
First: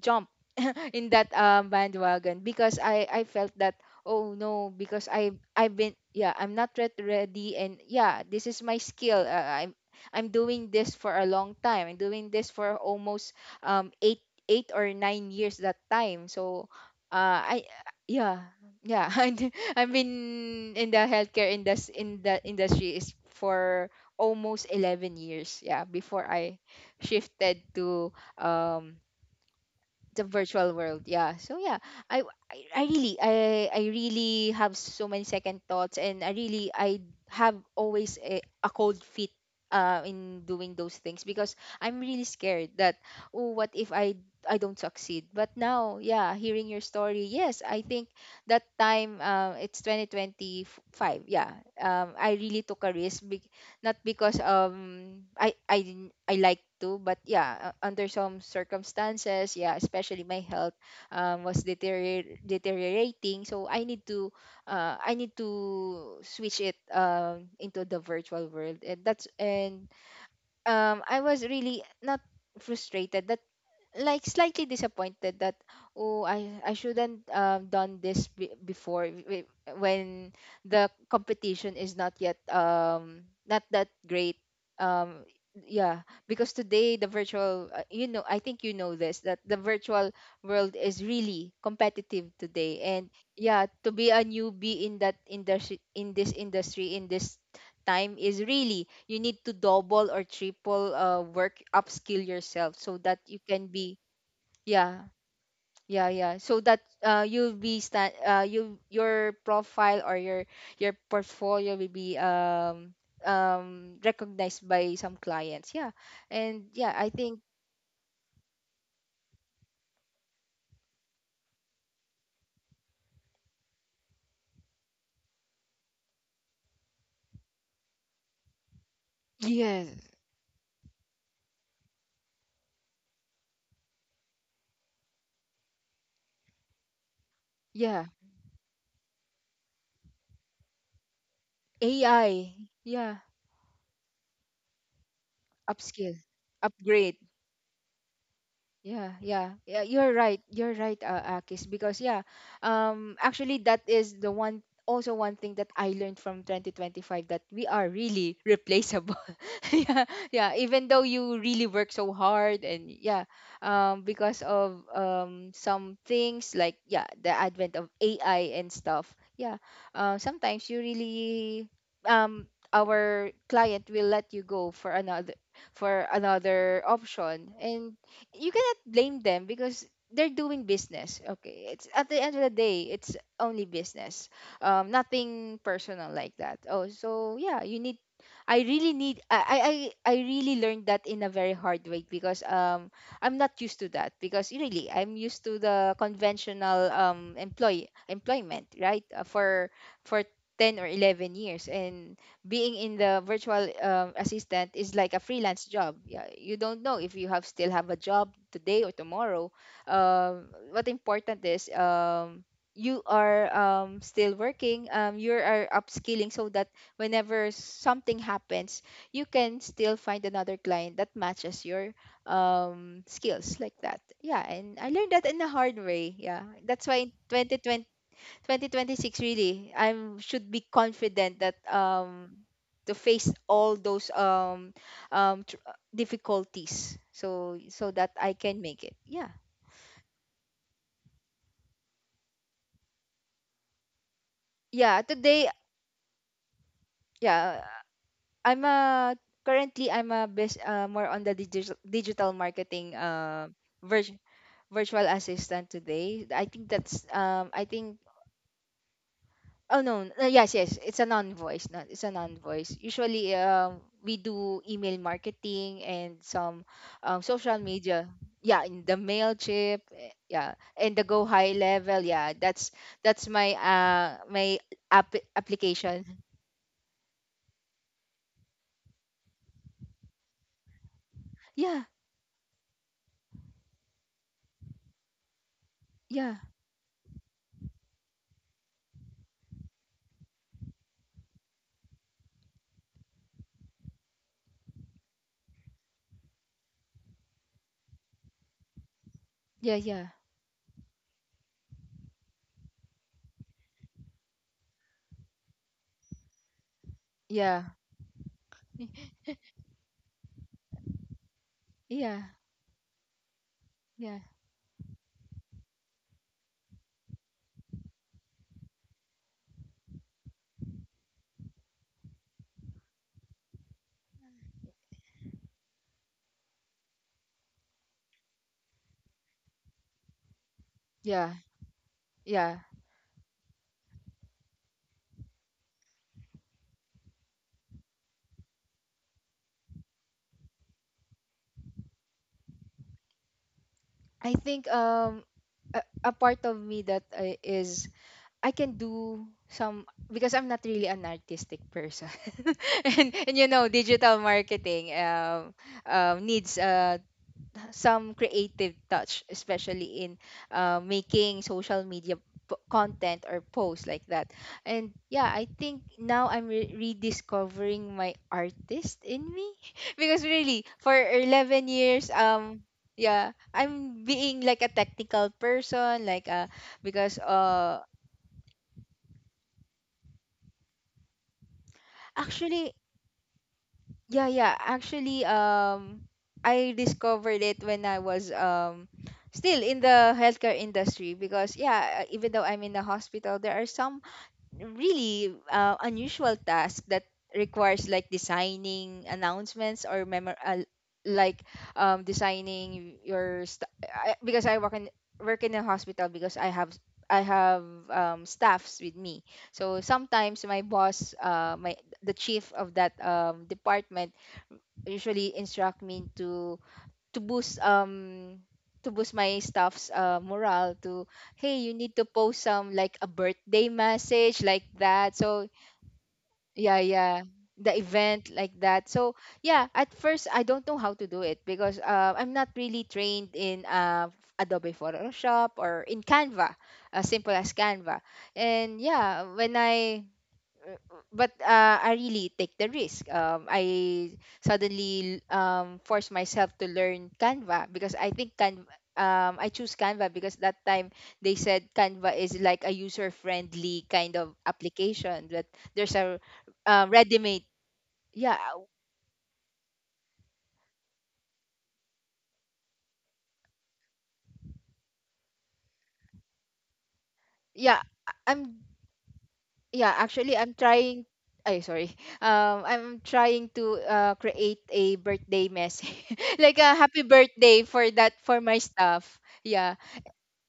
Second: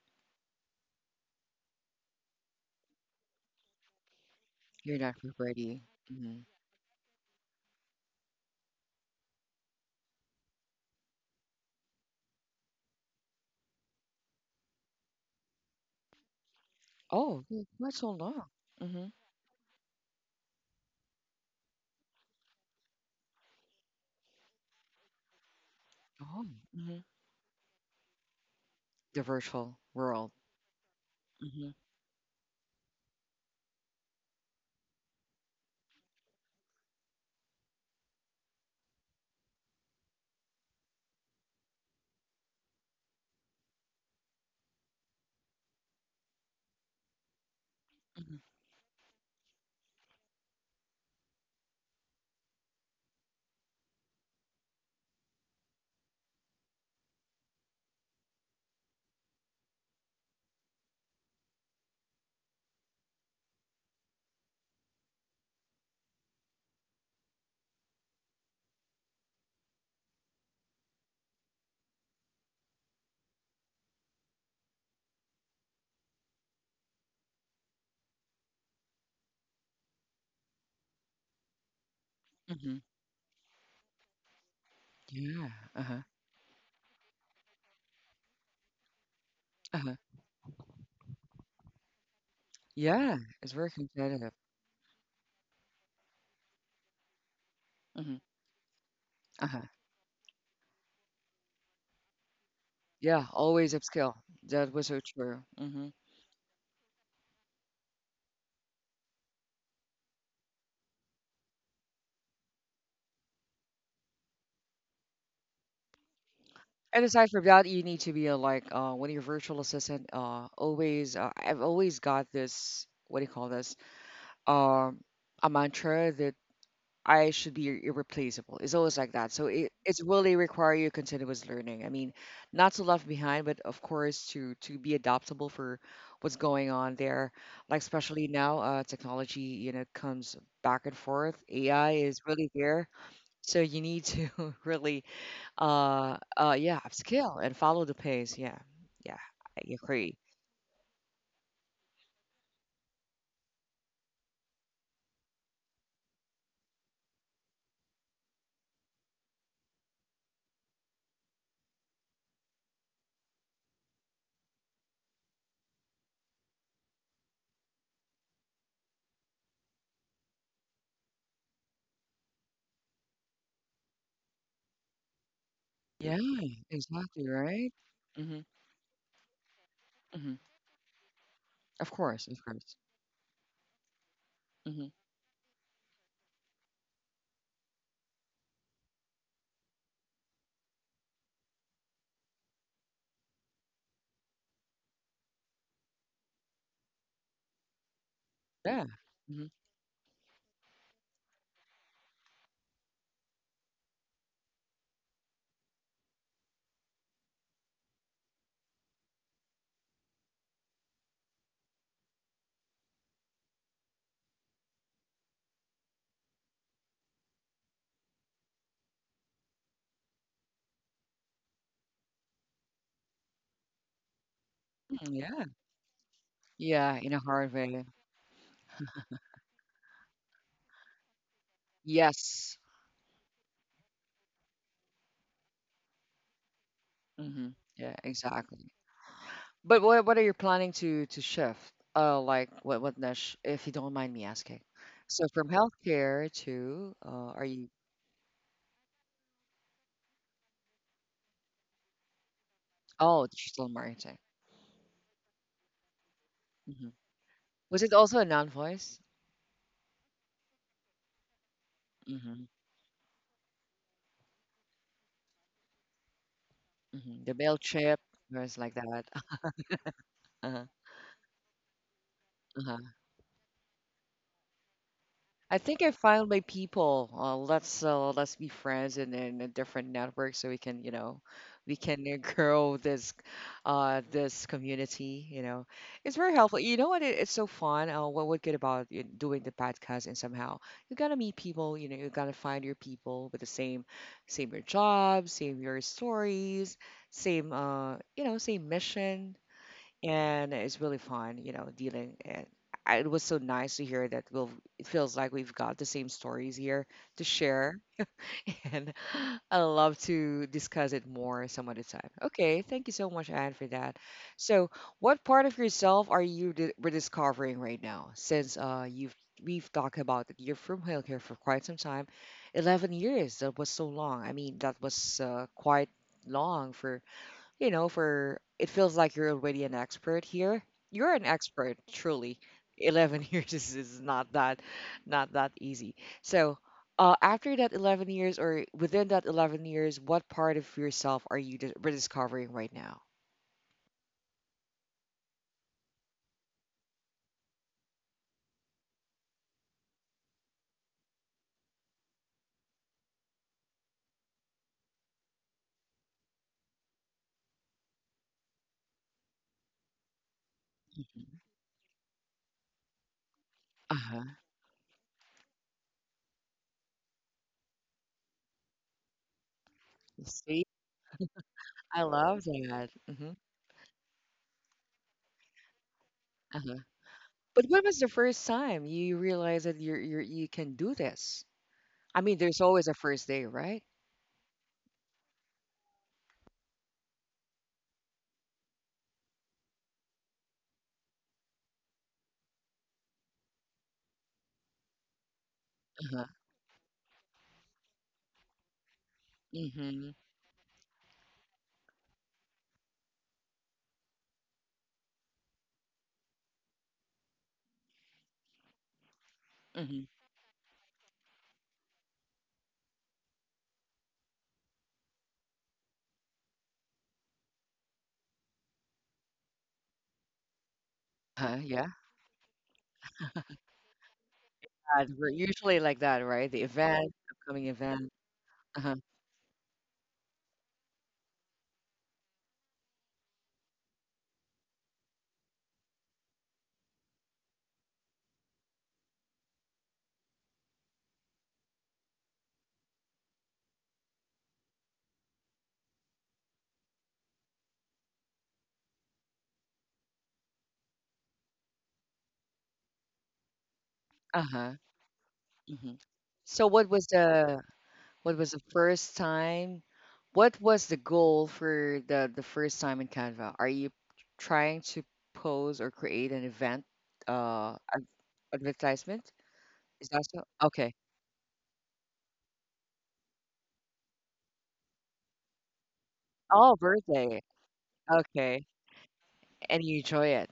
[SPEAKER 2] jump in that bandwagon because I felt that, oh no,
[SPEAKER 1] You're
[SPEAKER 2] because
[SPEAKER 1] not
[SPEAKER 2] I've
[SPEAKER 1] ready.
[SPEAKER 2] been, yeah,
[SPEAKER 1] Mhm.
[SPEAKER 2] I'm not yet ready, and yeah, this is my skill. I'm doing this for a long time. I'm doing this for almost um eight 8 or 9 years that time. So
[SPEAKER 1] Oh, yeah,
[SPEAKER 2] I
[SPEAKER 1] not so long.
[SPEAKER 2] yeah,
[SPEAKER 1] hmm
[SPEAKER 2] yeah. And I've been in the healthcare indus in the industry is for almost 11 years, yeah, before
[SPEAKER 1] Oh,
[SPEAKER 2] I
[SPEAKER 1] hmm
[SPEAKER 2] shifted to um
[SPEAKER 1] the virtual
[SPEAKER 2] the
[SPEAKER 1] world.
[SPEAKER 2] virtual world. Yeah, so
[SPEAKER 1] hmm
[SPEAKER 2] yeah, I, I i really i I really have so many second thoughts, and I have always a cold feet in doing those things because I'm really scared that, oh, what if I don't succeed? But now, yeah, hearing your story, yes, I think
[SPEAKER 1] hmm
[SPEAKER 2] that time, it's 2025, yeah. I really took a risk, not because I didn't- I like to, but yeah, under some circumstances, yeah, especially my health was deteriorating, so I need to switch it into the virtual world, and that's and I was really not frustrated, that like slightly disappointed that, oh, I shouldn't done this before when the competition is not yet,
[SPEAKER 1] hmm
[SPEAKER 2] not that great, um
[SPEAKER 1] Yeah. Uh
[SPEAKER 2] yeah,
[SPEAKER 1] huh.
[SPEAKER 2] because today the virtual, you know, I think you know this, that the
[SPEAKER 1] Uh huh.
[SPEAKER 2] virtual world is really competitive today. And
[SPEAKER 1] Yeah. It's
[SPEAKER 2] yeah,
[SPEAKER 1] very
[SPEAKER 2] to be a
[SPEAKER 1] competitive.
[SPEAKER 2] newbie in that industry, in this industry, in this time,
[SPEAKER 1] hmm
[SPEAKER 2] is really, you need
[SPEAKER 1] Uh
[SPEAKER 2] to
[SPEAKER 1] huh.
[SPEAKER 2] double or triple work, upskill yourself, so that
[SPEAKER 1] Yeah.
[SPEAKER 2] you can
[SPEAKER 1] Always
[SPEAKER 2] be,
[SPEAKER 1] upskill. That was so
[SPEAKER 2] yeah,
[SPEAKER 1] true.
[SPEAKER 2] yeah, yeah. So that you'll be stand you, your profile or your portfolio will be recognized by some clients. Yeah, and yeah,
[SPEAKER 1] And
[SPEAKER 2] I
[SPEAKER 1] aside
[SPEAKER 2] think
[SPEAKER 1] from that, you need to be like when are virtual assistant. Always. I've always got this. What do you call this? Um, a mantra that I should be irreplaceable. It's always like that. So
[SPEAKER 2] yes,
[SPEAKER 1] it's really require you continuous learning. I mean, not to left behind, but of course to be adaptable for what's going on there. Like
[SPEAKER 2] yeah,
[SPEAKER 1] especially now, technology you know comes back and forth. AI is really
[SPEAKER 2] AI,
[SPEAKER 1] there,
[SPEAKER 2] yeah,
[SPEAKER 1] so you need to really
[SPEAKER 2] upskill,
[SPEAKER 1] yeah,
[SPEAKER 2] upgrade.
[SPEAKER 1] upskill and follow the pace. Yeah,
[SPEAKER 2] Yeah,
[SPEAKER 1] yeah,
[SPEAKER 2] yeah,
[SPEAKER 1] I
[SPEAKER 2] yeah. You're
[SPEAKER 1] agree.
[SPEAKER 2] right. You're right, Akis. Because yeah, actually, that is the one. Also, one thing that I learned from 2025, that we are really replaceable. Yeah, yeah. Even though you really work so hard, and yeah, because of some things, like, yeah, the advent of AI and stuff. Yeah, sometimes you really, our client will let you go for
[SPEAKER 1] Yeah,
[SPEAKER 2] another
[SPEAKER 1] exactly
[SPEAKER 2] option.
[SPEAKER 1] right.
[SPEAKER 2] And
[SPEAKER 1] Mm-hmm,
[SPEAKER 2] you cannot blame them because they're
[SPEAKER 1] mm-hmm.
[SPEAKER 2] doing business, okay, it's
[SPEAKER 1] Of
[SPEAKER 2] at the
[SPEAKER 1] course,
[SPEAKER 2] end of
[SPEAKER 1] of
[SPEAKER 2] the
[SPEAKER 1] course.
[SPEAKER 2] day, it's only business,
[SPEAKER 1] Mm-hmm.
[SPEAKER 2] nothing personal like that. Oh, so yeah, you need I really learned that in a very hard way because, I'm not used to that because really, I'm used to the conventional employment,
[SPEAKER 1] Yeah.
[SPEAKER 2] right?
[SPEAKER 1] Mm-hmm.
[SPEAKER 2] For 10 or 11 years. And being in the virtual assistant is like a freelance job. Yeah, you don't know if you have still have a job today or tomorrow. What important is, you are, still working. You are upskilling so that whenever something happens, you can still find another client that matches your skills like that. Yeah, and I learned that in
[SPEAKER 1] Yeah.
[SPEAKER 2] a hard way. Yeah, that's
[SPEAKER 1] Yeah,
[SPEAKER 2] why
[SPEAKER 1] in
[SPEAKER 2] in
[SPEAKER 1] a hard way.
[SPEAKER 2] 2020 2026, really, I'm should be confident that,
[SPEAKER 1] Yes.
[SPEAKER 2] to face all those, difficulties,
[SPEAKER 1] Mm-hmm.
[SPEAKER 2] so so
[SPEAKER 1] Yeah,
[SPEAKER 2] that I can
[SPEAKER 1] exactly.
[SPEAKER 2] make it. Yeah,
[SPEAKER 1] But what are you planning to shift? Like what niche, if you don't mind me asking.
[SPEAKER 2] yeah,
[SPEAKER 1] So from
[SPEAKER 2] today.
[SPEAKER 1] healthcare to are
[SPEAKER 2] Yeah,
[SPEAKER 1] you?
[SPEAKER 2] I'm a currently I'm a best more on the digital marketing,
[SPEAKER 1] Oh, digital marketing.
[SPEAKER 2] vir- virtual assistant today. I think
[SPEAKER 1] hmm
[SPEAKER 2] that's I
[SPEAKER 1] Was it
[SPEAKER 2] think.
[SPEAKER 1] also a non-voice?
[SPEAKER 2] Oh no, yes, it's a non-voice. Not It's a
[SPEAKER 1] Mm-hmm.
[SPEAKER 2] non-voice. Usually, we do email marketing and some
[SPEAKER 1] Mm-hmm. The
[SPEAKER 2] social
[SPEAKER 1] Mailchimp,
[SPEAKER 2] media.
[SPEAKER 1] words
[SPEAKER 2] Yeah,
[SPEAKER 1] like
[SPEAKER 2] in the
[SPEAKER 1] that.
[SPEAKER 2] Mailchimp. Eh, yeah, and the Go High level. Yeah,
[SPEAKER 1] Uh-huh.
[SPEAKER 2] that's my
[SPEAKER 1] I think I
[SPEAKER 2] application.
[SPEAKER 1] found my people. Let's let's be friends and in a different network so we can, you know, we
[SPEAKER 2] Yeah,
[SPEAKER 1] can grow this this community, you know. It's very
[SPEAKER 2] yeah,
[SPEAKER 1] helpful. You know what? It's so fun. What good about you doing the podcast and somehow you gotta meet people, you know, you gotta find your people with the same same your job, same your stories, same you know, same mission,
[SPEAKER 2] yeah, yeah,
[SPEAKER 1] and it's really fun, you know, dealing. And it was so nice to hear that we'll. It feels like we've got the same stories here to
[SPEAKER 2] yeah,
[SPEAKER 1] share, and I love to discuss it more some other time.
[SPEAKER 2] yeah,
[SPEAKER 1] Okay, thank you so much, Anne, for that.
[SPEAKER 2] yeah,
[SPEAKER 1] So, what part of yourself are rediscovering right now? Since you've we've talked about that you're from healthcare for quite some time, 11 years. That was so long. I mean, that was quite long for you know, for it feels like you're already an expert here. You're an
[SPEAKER 2] yeah,
[SPEAKER 1] expert, truly.
[SPEAKER 2] yeah.
[SPEAKER 1] 11 years is not that not that easy. So, after that 11 years or within that 11 years, what part of yourself are rediscovering right now?
[SPEAKER 2] I think a part of me that I can do some, because I'm not really an artistic person, and you know, digital marketing, needs some creative touch, especially in making social media content or posts like
[SPEAKER 1] Uh-huh.
[SPEAKER 2] that. And yeah, I think now I'm rediscovering my artist in me, because
[SPEAKER 1] See,
[SPEAKER 2] really, for 11
[SPEAKER 1] I
[SPEAKER 2] years,
[SPEAKER 1] love that.
[SPEAKER 2] yeah, I'm being like a technical person, like
[SPEAKER 1] Uh-huh.
[SPEAKER 2] because
[SPEAKER 1] But when was the first time you realized that you're you can do this? I mean, there's
[SPEAKER 2] actually
[SPEAKER 1] always a first day, right?
[SPEAKER 2] yeah, yeah. Actually, I discovered it when I was, still in the healthcare industry, because yeah, even though I'm in the hospital, there are some really
[SPEAKER 1] Uh-huh.
[SPEAKER 2] unusual tasks that requires like designing announcements or
[SPEAKER 1] Mm-hmm.
[SPEAKER 2] memo, like designing your because I work in work in a hospital because I have staffs with me. So
[SPEAKER 1] Mm-hmm.
[SPEAKER 2] sometimes my boss, my the chief of that department usually instruct me to to boost um to boost my staff's morale to,
[SPEAKER 1] Uh-huh.
[SPEAKER 2] hey, you
[SPEAKER 1] Yeah.
[SPEAKER 2] need to post some like a birthday message, like
[SPEAKER 1] God,
[SPEAKER 2] that.
[SPEAKER 1] we're
[SPEAKER 2] So
[SPEAKER 1] usually like that, right? The
[SPEAKER 2] yeah,
[SPEAKER 1] event,
[SPEAKER 2] yeah,
[SPEAKER 1] upcoming
[SPEAKER 2] the
[SPEAKER 1] event.
[SPEAKER 2] event like that.
[SPEAKER 1] Uh-huh.
[SPEAKER 2] So yeah, at first, I don't know how to do it because, I'm not really trained in, Adobe Photoshop or in Canva, as simple as Canva. And yeah, when I but I really take the risk. I suddenly force myself to learn Canva, because I think Canva. I choose Canva because that time, they said Canva is like a user-friendly kind of
[SPEAKER 1] Uh-huh.
[SPEAKER 2] application, that
[SPEAKER 1] hmm
[SPEAKER 2] there's a,
[SPEAKER 1] So
[SPEAKER 2] ready-made.
[SPEAKER 1] what
[SPEAKER 2] Yeah,
[SPEAKER 1] was the first time? What was the goal for the first time in Canva? Are you trying to pose or create an event uh
[SPEAKER 2] yeah.
[SPEAKER 1] ad-
[SPEAKER 2] I'm
[SPEAKER 1] advertisement?
[SPEAKER 2] Yeah.
[SPEAKER 1] Is that
[SPEAKER 2] Actually,
[SPEAKER 1] so?
[SPEAKER 2] I'm
[SPEAKER 1] Okay.
[SPEAKER 2] trying. Ay, sorry. I'm trying to create a birthday message, like
[SPEAKER 1] Oh,
[SPEAKER 2] a happy
[SPEAKER 1] birthday.
[SPEAKER 2] birthday for that, for my
[SPEAKER 1] Okay.
[SPEAKER 2] staff. Yeah.
[SPEAKER 1] And you enjoy it.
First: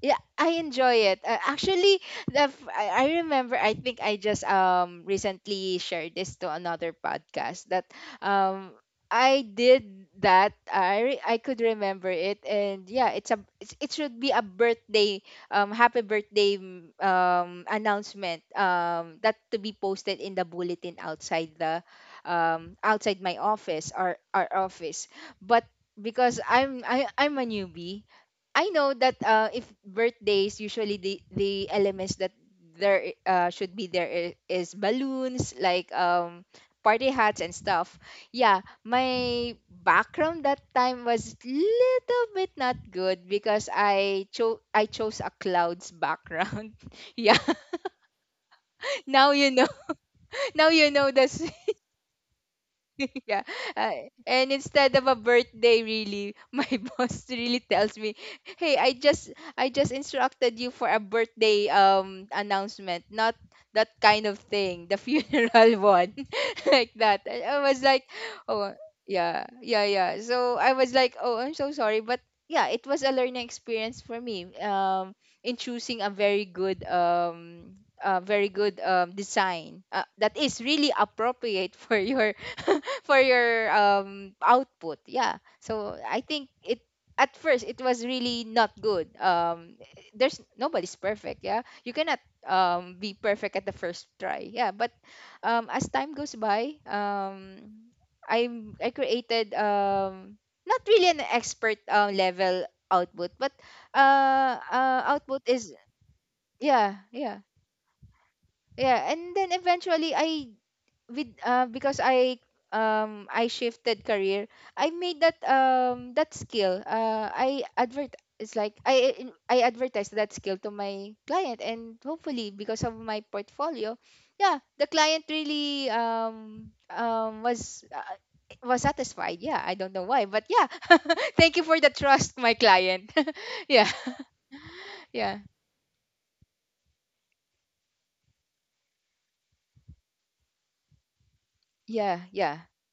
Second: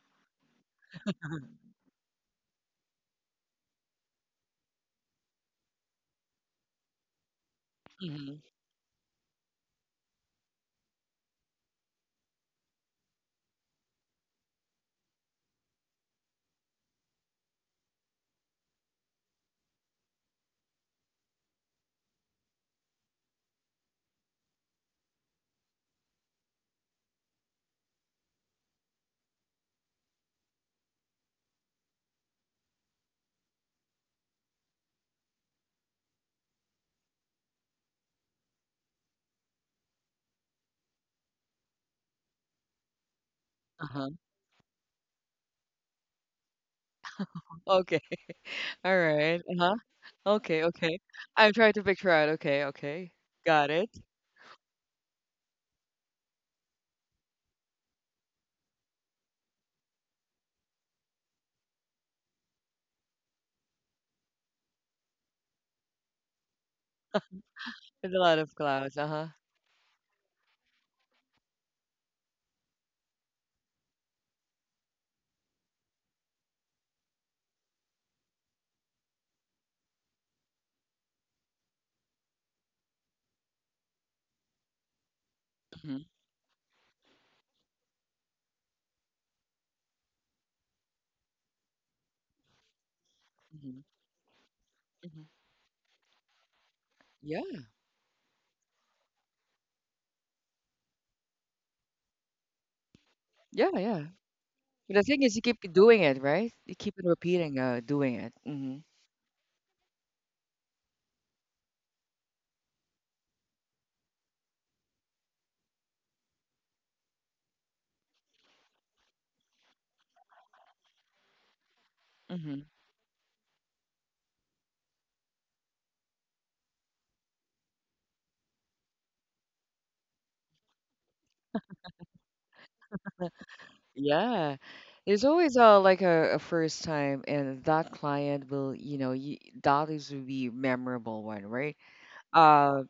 [SPEAKER 2] Yeah, I enjoy it.
[SPEAKER 1] Uh-huh,
[SPEAKER 2] Actually, I remember. I think I just recently shared this to another podcast that
[SPEAKER 1] Mm-hmm.
[SPEAKER 2] um I did that. I could remember it. And yeah, it's a it should be a birthday, happy birthday, announcement, that to be posted in the bulletin outside the, outside my office or our office. But because I'm a newbie, I know that, if birthdays, usually the elements that there, should be there, is balloons, like, party hats and stuff. Yeah, my background that time was little bit not good, because
[SPEAKER 1] Uh-huh.
[SPEAKER 2] I chose a clouds background. Yeah,
[SPEAKER 1] Okay. All
[SPEAKER 2] now
[SPEAKER 1] right.
[SPEAKER 2] you know.
[SPEAKER 1] Uh-huh. Okay,
[SPEAKER 2] Now you
[SPEAKER 1] okay.
[SPEAKER 2] know this.
[SPEAKER 1] I'm trying to picture out. Okay, okay.
[SPEAKER 2] Yeah.
[SPEAKER 1] Got it.
[SPEAKER 2] And instead of a birthday really, my boss really tells me, "Hey, I just instructed you for a birthday announcement, not that kind of thing, the funeral one." Like that. I was like,
[SPEAKER 1] With a lot of
[SPEAKER 2] "Oh,
[SPEAKER 1] clouds, uh-huh.
[SPEAKER 2] yeah. Yeah, yeah." So I was like, "Oh, I'm so sorry, but yeah, it was a learning experience for me in choosing a very good design that is really appropriate for your for your output. Yeah, so
[SPEAKER 1] Mhm,
[SPEAKER 2] I think it at first it was really not good. There's nobody's perfect. Yeah, you cannot be perfect at the
[SPEAKER 1] mhm,
[SPEAKER 2] first try, yeah. But
[SPEAKER 1] mhm.
[SPEAKER 2] as time goes by,
[SPEAKER 1] Yeah,
[SPEAKER 2] i I created, not really an expert level output, but
[SPEAKER 1] yeah, yeah.
[SPEAKER 2] uh,
[SPEAKER 1] The thing is,
[SPEAKER 2] output
[SPEAKER 1] you keep
[SPEAKER 2] is
[SPEAKER 1] doing it, right? You keep
[SPEAKER 2] yeah.
[SPEAKER 1] on
[SPEAKER 2] Yeah,
[SPEAKER 1] repeating, doing it.
[SPEAKER 2] yeah, and then eventually I, with because I shifted career, I made that that skill. I advert, it's like I I advertised that skill to my client, and hopefully
[SPEAKER 1] Hmm
[SPEAKER 2] because of my portfolio, yeah, the client really was. Was satisfied. Yeah, I don't know why, but yeah, thank you for the trust, my client. Yeah,
[SPEAKER 1] Yeah. There's
[SPEAKER 2] yeah,
[SPEAKER 1] always like a first time, and that client will, you know, that is will be memorable one, right?
[SPEAKER 2] yeah, yeah,
[SPEAKER 1] Uh,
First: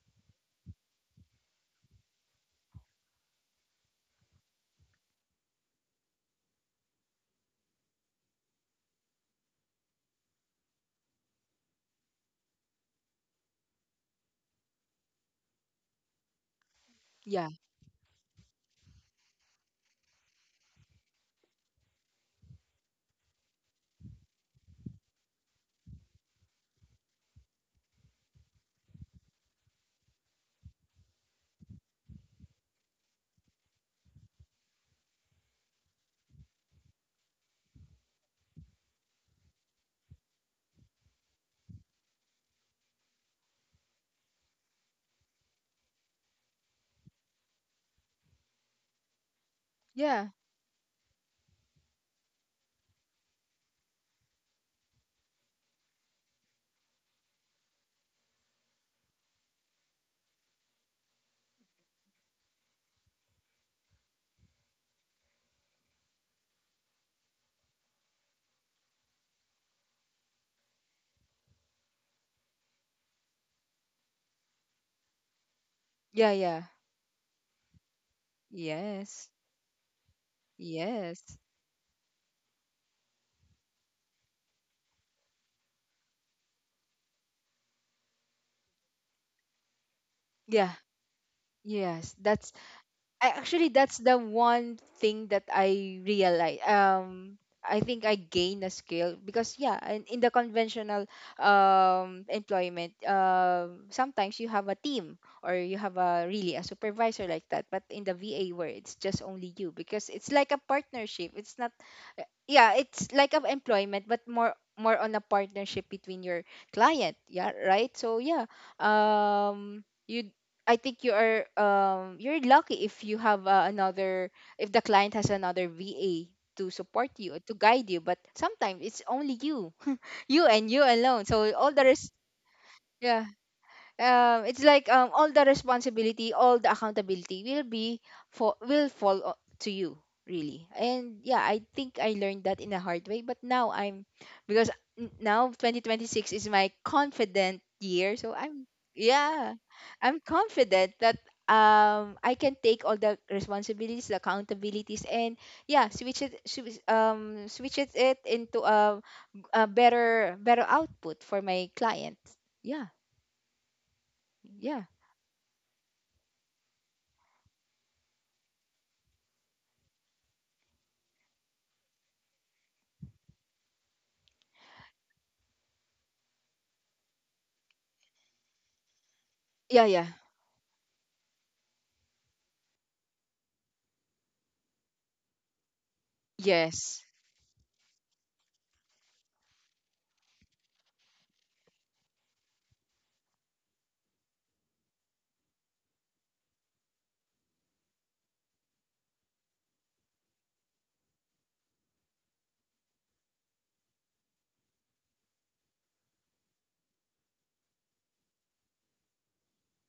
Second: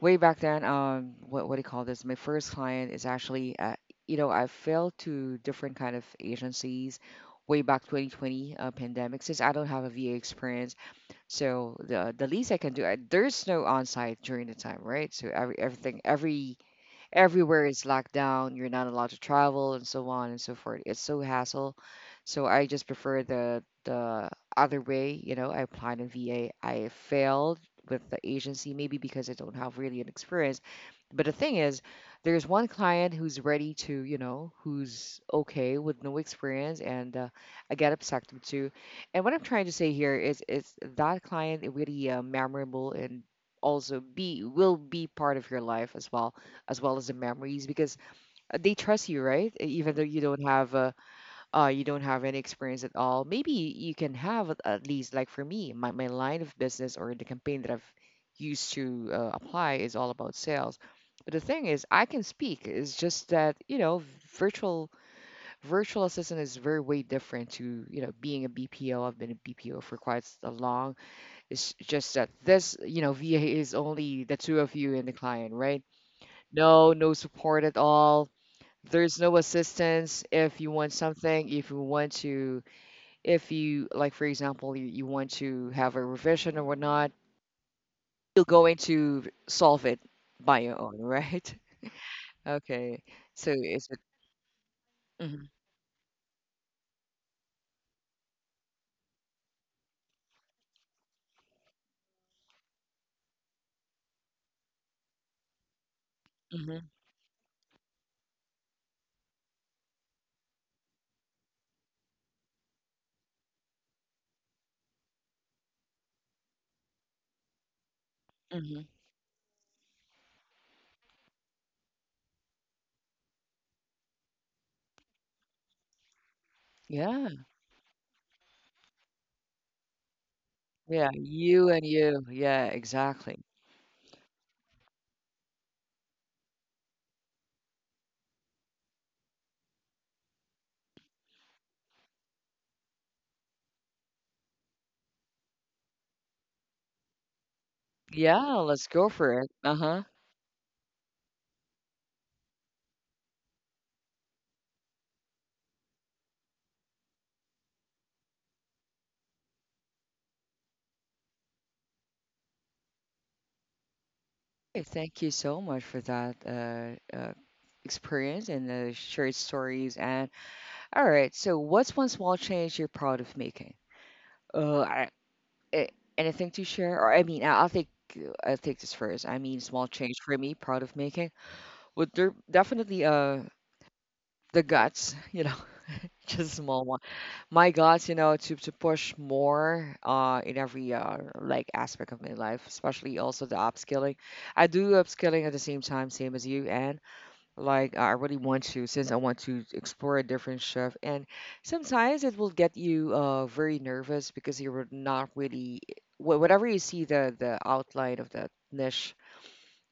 [SPEAKER 1] Way back then, what do you call this? My first client is actually, you know, I failed to different kind of agencies way back 2020 pandemic, since I don't have a VA experience. So the least I can do, there's no on site during the time, right? So every
[SPEAKER 2] yeah,
[SPEAKER 1] everywhere is locked down. You're not allowed to travel and so on and so forth. It's so hassle. So I just prefer the other way. You know, I applied in VA. I failed with the agency maybe because I don't have really an experience. But the thing is, there's one client who's ready to, you know, who's okay with no experience, and I get upset with too. And what I'm trying to say here is that client is really memorable and also be will be part of your life as well as well as the memories because they trust you, right? Even though
[SPEAKER 2] yeah,
[SPEAKER 1] you don't have any experience at all, maybe you can have at least like for me, my line of business or the campaign that I've used to apply is all about sales. But the thing is, I can speak. It's just that you know, virtual virtual assistant is very way different to you know being a BPO. I've been a BPO for a long. It's just that this you know VA is only the two of you and the client, right?
[SPEAKER 2] yeah, yeah,
[SPEAKER 1] No, no support at all. There's
[SPEAKER 2] yes,
[SPEAKER 1] no assistance if you want
[SPEAKER 2] yes,
[SPEAKER 1] something, if you want to, if you, like, for example, you want to have a revision or whatnot, you're going to solve it by
[SPEAKER 2] yeah.
[SPEAKER 1] your own, right?
[SPEAKER 2] Yes, that's
[SPEAKER 1] Okay.
[SPEAKER 2] I
[SPEAKER 1] So
[SPEAKER 2] actually,
[SPEAKER 1] is it?
[SPEAKER 2] that's the one thing that
[SPEAKER 1] hmm
[SPEAKER 2] I realize. I think I gain a skill because yeah, in the conventional employment, sometimes you have a team or you have a really a
[SPEAKER 1] hmm
[SPEAKER 2] supervisor like that. But in the VA, where it's just only you, because it's like a partnership. It's not yeah, it's like of employment, but more on a partnership between your client. Yeah, right. So yeah,
[SPEAKER 1] hmm
[SPEAKER 2] um. you, I think you are you're lucky if you have another, if the client has another VA to support
[SPEAKER 1] Yeah.
[SPEAKER 2] you, to guide you, but sometimes it's only you. You and you
[SPEAKER 1] Yeah.
[SPEAKER 2] alone, so
[SPEAKER 1] You
[SPEAKER 2] all
[SPEAKER 1] and
[SPEAKER 2] the rest,
[SPEAKER 1] you. Yeah,
[SPEAKER 2] yeah,
[SPEAKER 1] exactly.
[SPEAKER 2] it's like, all the responsibility, all the accountability will be for will fall to you really. And yeah, I think I learned that in a hard way. But now I'm, because now 2026 is my confident year, so
[SPEAKER 1] Yeah,
[SPEAKER 2] I'm,
[SPEAKER 1] let's go for it.
[SPEAKER 2] yeah,
[SPEAKER 1] Uh-huh.
[SPEAKER 2] I'm confident that I can take all the responsibilities, the accountabilities, and yeah, switch it, switches it into a better better output for my clients. Yeah,
[SPEAKER 1] Okay,
[SPEAKER 2] yeah.
[SPEAKER 1] thank you so much for that experience and the shared stories. And all right, so what's one small change you're proud of making? Uh, I, eh, anything to share? Or I mean, I'll take this first. I mean, small
[SPEAKER 2] Yeah, yeah.
[SPEAKER 1] change for me, proud of making. Would there definitely the guts, you know, just a small one.
[SPEAKER 2] Yes.
[SPEAKER 1] My guts, you know, to push more in every like aspect of my life, especially also the upskilling. I do upskilling at the same time, same as you, and like, I really want to, since I want to explore a different chef. And sometimes it will get you very nervous because you're not really, whatever you see the outline of that niche,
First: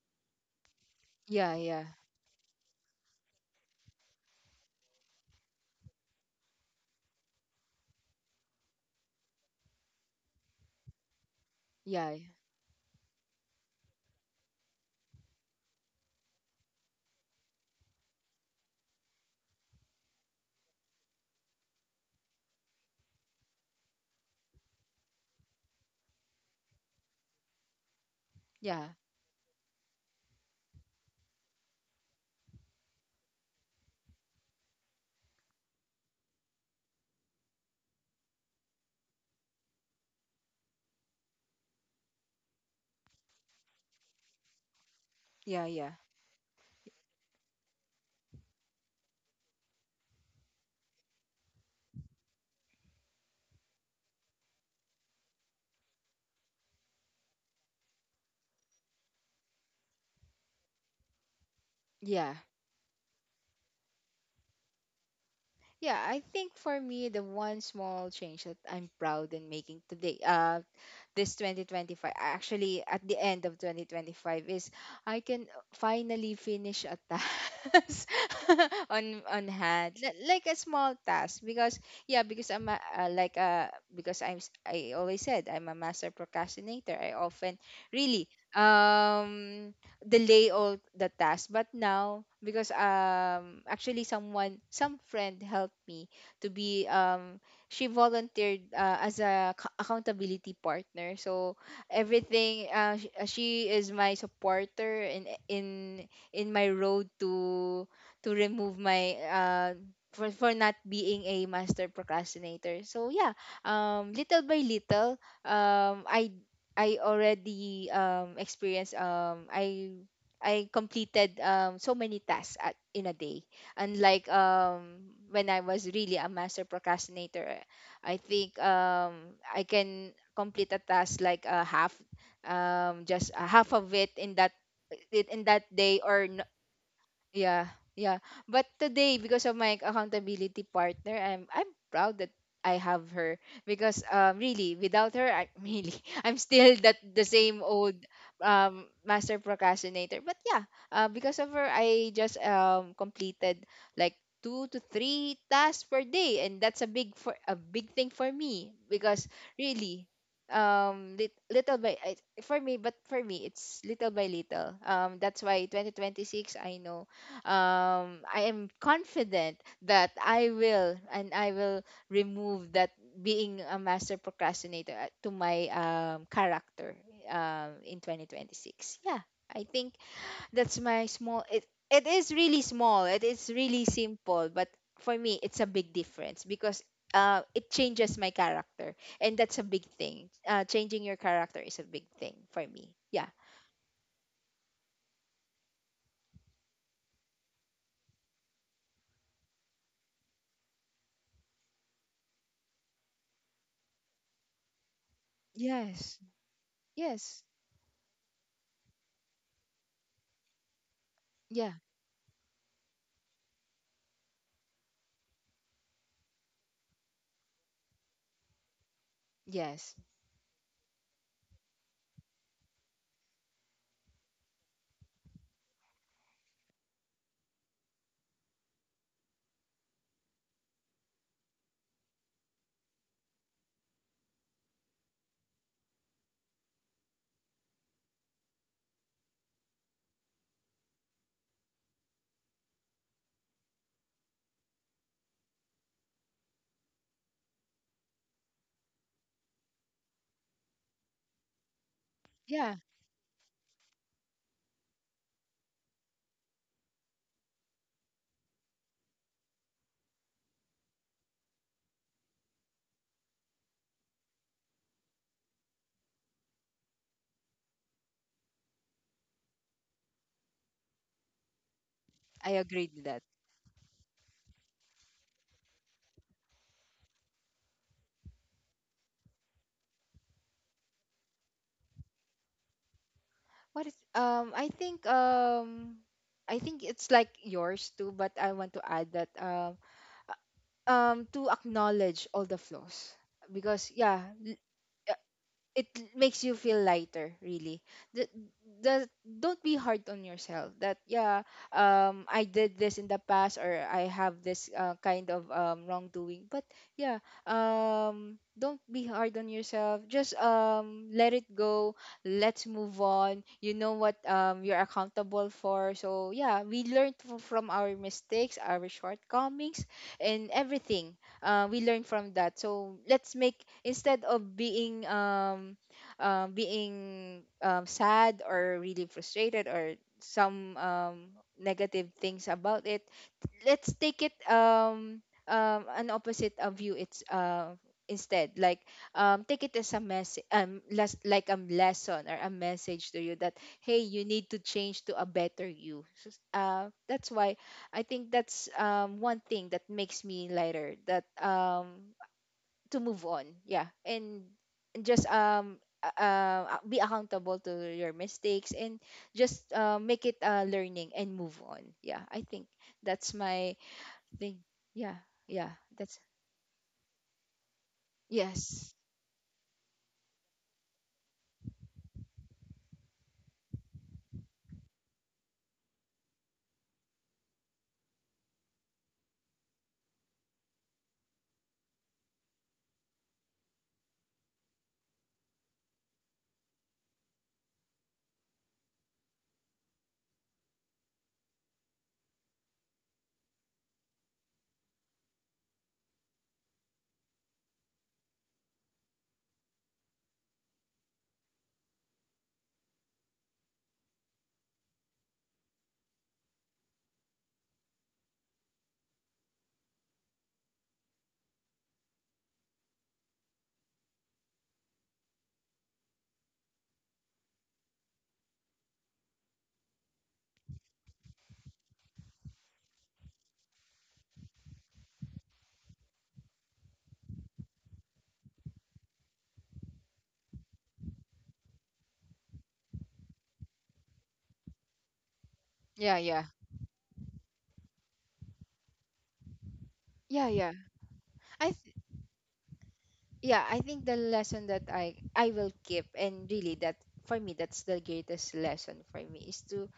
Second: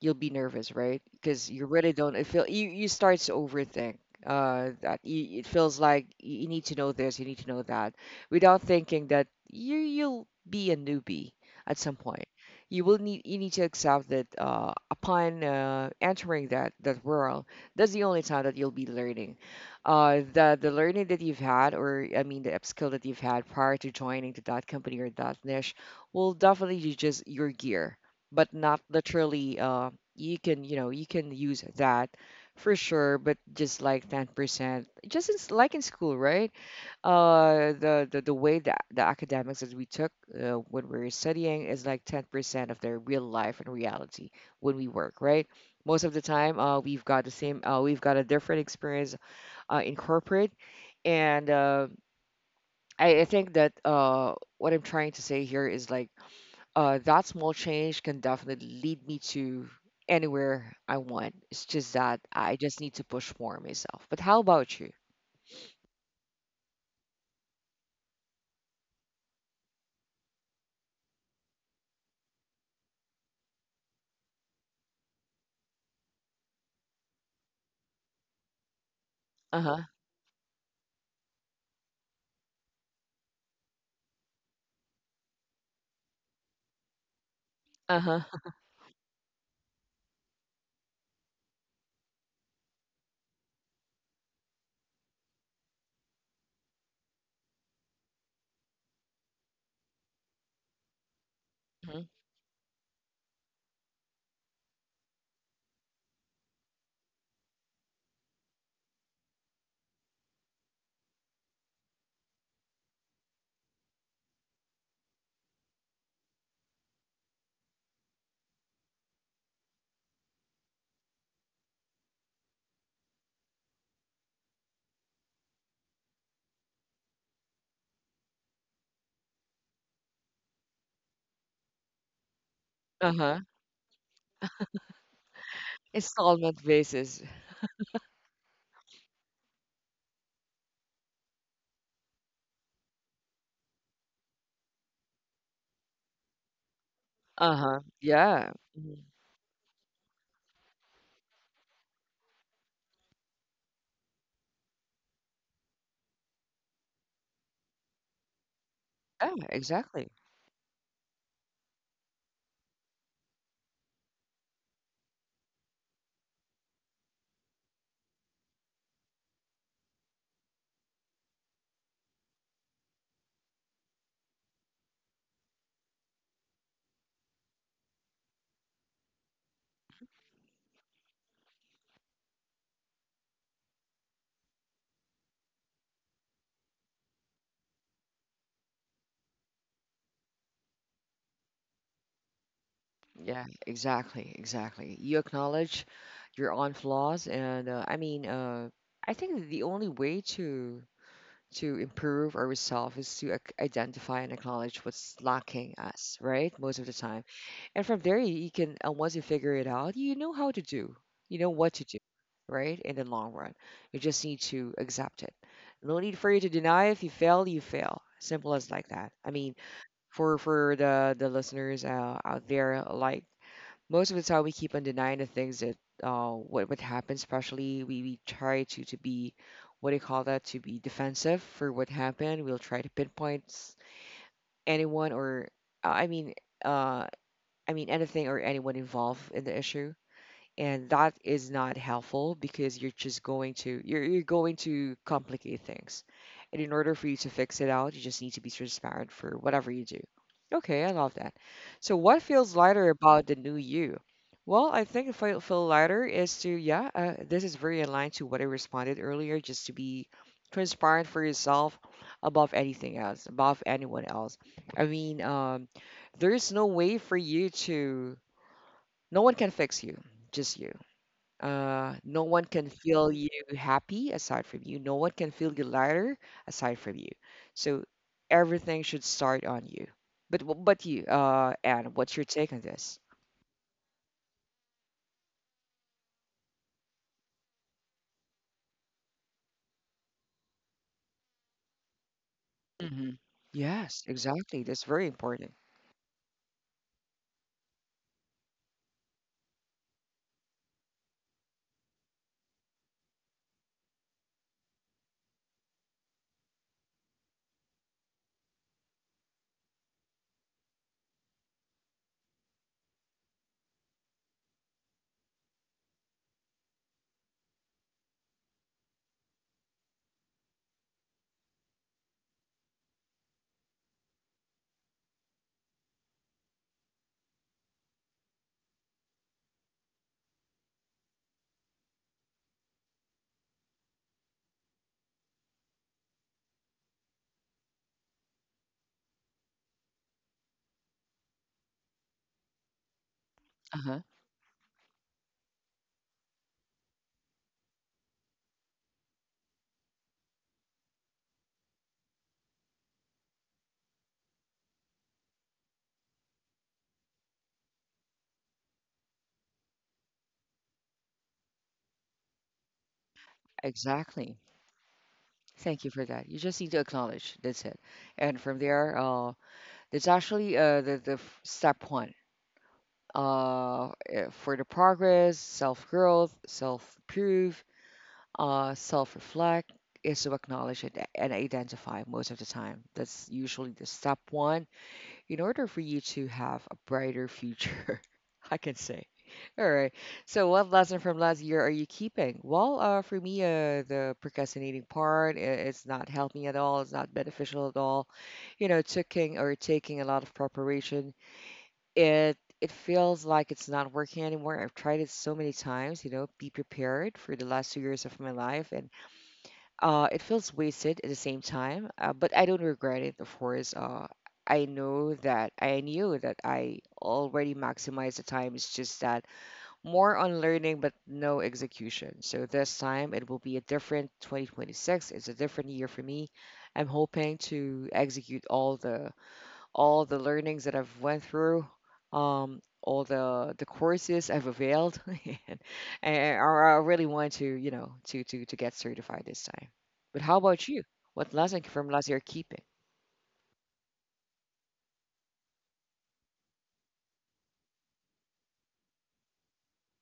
[SPEAKER 1] you'll be nervous, right? Because
[SPEAKER 2] Yeah,
[SPEAKER 1] you
[SPEAKER 2] yeah.
[SPEAKER 1] really don't. It feel you you start to overthink. It feels like you need to know this, you need to know that, without thinking that you'll be a newbie at some
[SPEAKER 2] Yeah.
[SPEAKER 1] point. You need to accept that upon entering that world, that's the only time that you'll be learning. The learning that you've had, or I mean the upskill that you've had prior to joining to that company or that niche, will definitely be just your gear, but not
[SPEAKER 2] Yeah.
[SPEAKER 1] literally. You can use that for sure, but just like 10%, just in, like in school, right? The way that the academics that we took, when we were studying, is like 10% of their real life and reality when we work, right?
[SPEAKER 2] Yeah, yeah.
[SPEAKER 1] Most of the time, we've got the same, we've got a different experience in corporate. And I think that what I'm trying to say here is like, that small change can definitely lead me to anywhere I want. It's just that
[SPEAKER 2] Yeah.
[SPEAKER 1] I just need to push more myself. But how about you?
[SPEAKER 2] Yeah, I think for me the one small change that I'm proud in making today, this 2025, actually at the end of 2025, is I can finally finish a task on
[SPEAKER 1] Uh huh.
[SPEAKER 2] hand. Like a small task, because yeah, because I'm a, like because I always said I'm a master procrastinator. I often
[SPEAKER 1] Uh huh.
[SPEAKER 2] really um delay all the tasks. But now, because actually someone, some friend helped me to be she volunteered as a ac- accountability partner. So
[SPEAKER 1] Mhm.
[SPEAKER 2] everything, she is my supporter in in my road to remove my for not being a master procrastinator. So yeah, little by little, um i I already experienced, I completed so many tasks at, in a day. Unlike when I was really a master procrastinator, I think I can complete a task like a half,
[SPEAKER 1] Uh
[SPEAKER 2] just
[SPEAKER 1] huh.
[SPEAKER 2] a half of it in that day, or
[SPEAKER 1] Installment basis.
[SPEAKER 2] yeah, yeah. But today, because of my accountability partner, I'm proud that I have her, because really without her, I really I'm still that the
[SPEAKER 1] Uh
[SPEAKER 2] same
[SPEAKER 1] huh.
[SPEAKER 2] old
[SPEAKER 1] Yeah. Mhm.
[SPEAKER 2] master procrastinator. But yeah, because of her, I just completed like two to three tasks per day, and that's a big, for a big thing for me, because
[SPEAKER 1] Yeah.
[SPEAKER 2] really
[SPEAKER 1] Exactly.
[SPEAKER 2] little by, for me, but for me it's little by little, that's why 2026, I know, I am confident that I will, and I will remove that being a master procrastinator to my character, in 2026. Yeah, I think that's my small. It is really small. It is really simple, but for me, it's a big difference because. It changes my character, and that's a big thing. Uh, changing your character is a big thing for me, yeah,
[SPEAKER 1] Yeah. Exactly. Exactly. You acknowledge your own flaws, and I mean, I think the only way to improve ourselves is to identify and acknowledge what's lacking us,
[SPEAKER 2] yes,
[SPEAKER 1] right? Most of the time.
[SPEAKER 2] yes,
[SPEAKER 1] And from there, you can, and once you figure it out, you know how to do, you know what
[SPEAKER 2] yeah,
[SPEAKER 1] to do, right? In the long run, you just need to accept it. No need for you to deny. If you fail, you fail. Simple as like that. I mean,
[SPEAKER 2] yes,
[SPEAKER 1] for the listeners out there, like most of the time, we keep on denying the things that what happened. Especially, we try to be, what do you call that? To be defensive for what happened. We'll try to pinpoint, anyone, or uh, I mean uh I mean, anything or anyone involved in the issue, and that is not helpful because you're just you're going to complicate things. And in order for you to fix it out, you just need to be transparent for whatever you do. Okay, I love that. So what feels
[SPEAKER 2] yeah.
[SPEAKER 1] lighter about the new you? Well, I think if I feel lighter is to, yeah, this is very aligned to what I responded earlier, just to be transparent for yourself above anything else, above anyone else. I mean, there is no way for you to, no one can fix you, just you. No one
[SPEAKER 2] I
[SPEAKER 1] can
[SPEAKER 2] agreed with
[SPEAKER 1] feel
[SPEAKER 2] that.
[SPEAKER 1] you happy aside from you. No one can feel you lighter aside from you. So everything should start on you. But, but you, Anne, what's your take on this?
[SPEAKER 2] What is I think it's like yours too, but I want to add that to acknowledge all the
[SPEAKER 1] Hmm.
[SPEAKER 2] flaws because
[SPEAKER 1] Yes,
[SPEAKER 2] yeah,
[SPEAKER 1] exactly. That's very important.
[SPEAKER 2] it makes you feel lighter really. The, the Don't be hard on yourself, that yeah, I did this in the past, or I have this kind of wrongdoing, but yeah, don't be hard on yourself, just let it go. Let's move on. You know what, you're accountable for. So yeah, we learned from our mistakes, our shortcomings, and everything. Uh, we learn from that, so let's make, instead of being being, sad or really frustrated, or some negative things about it, let's take it, an opposite of you, it's instead like, take it as a message, like a lesson or a message to you, that
[SPEAKER 1] Uh-huh.
[SPEAKER 2] hey, you need to change to a better you. So, that's why I think that's, one thing that makes me lighter, that to move on. Yeah, and just be accountable to your mistakes, and just make it learning, and move on. Yeah, I think that's my
[SPEAKER 1] Exactly.
[SPEAKER 2] thing. Yeah, yeah,
[SPEAKER 1] Thank you for
[SPEAKER 2] that's
[SPEAKER 1] that. You just need to acknowledge. That's it. And from there,
[SPEAKER 2] yes.
[SPEAKER 1] that's actually, the, step one, for the progress, self growth, self proof, self-reflect, is to acknowledge it and identify, most of the time. That's usually the step one in order for you to have a brighter future, I can say. All right. So, what lesson from last year are you keeping? Well, for me, the procrastinating part, it's not helping at all. It's not beneficial at all. You know, taking, or taking a lot of preparation, it feels like it's not working anymore. I've tried it so many times. You know, be prepared for the last 2 years of my life, and it feels wasted at the same time, but I don't regret it, of course. I know that I knew that I already maximized the time. It's just that more on learning, but no execution. So this time it will be a different 2026. It's a different year for me. I'm hoping to execute all the learnings that I've went through, all the courses I've availed, and, and
[SPEAKER 2] Yeah,
[SPEAKER 1] I
[SPEAKER 2] yeah,
[SPEAKER 1] I really want to, you know, to get certified this time. But how
[SPEAKER 2] yeah,
[SPEAKER 1] about
[SPEAKER 2] yeah.
[SPEAKER 1] you? What lesson
[SPEAKER 2] I
[SPEAKER 1] from
[SPEAKER 2] th-
[SPEAKER 1] last year keeping?
[SPEAKER 2] yeah, I think the lesson that I will keep, and really that for me that's the greatest lesson for me, is to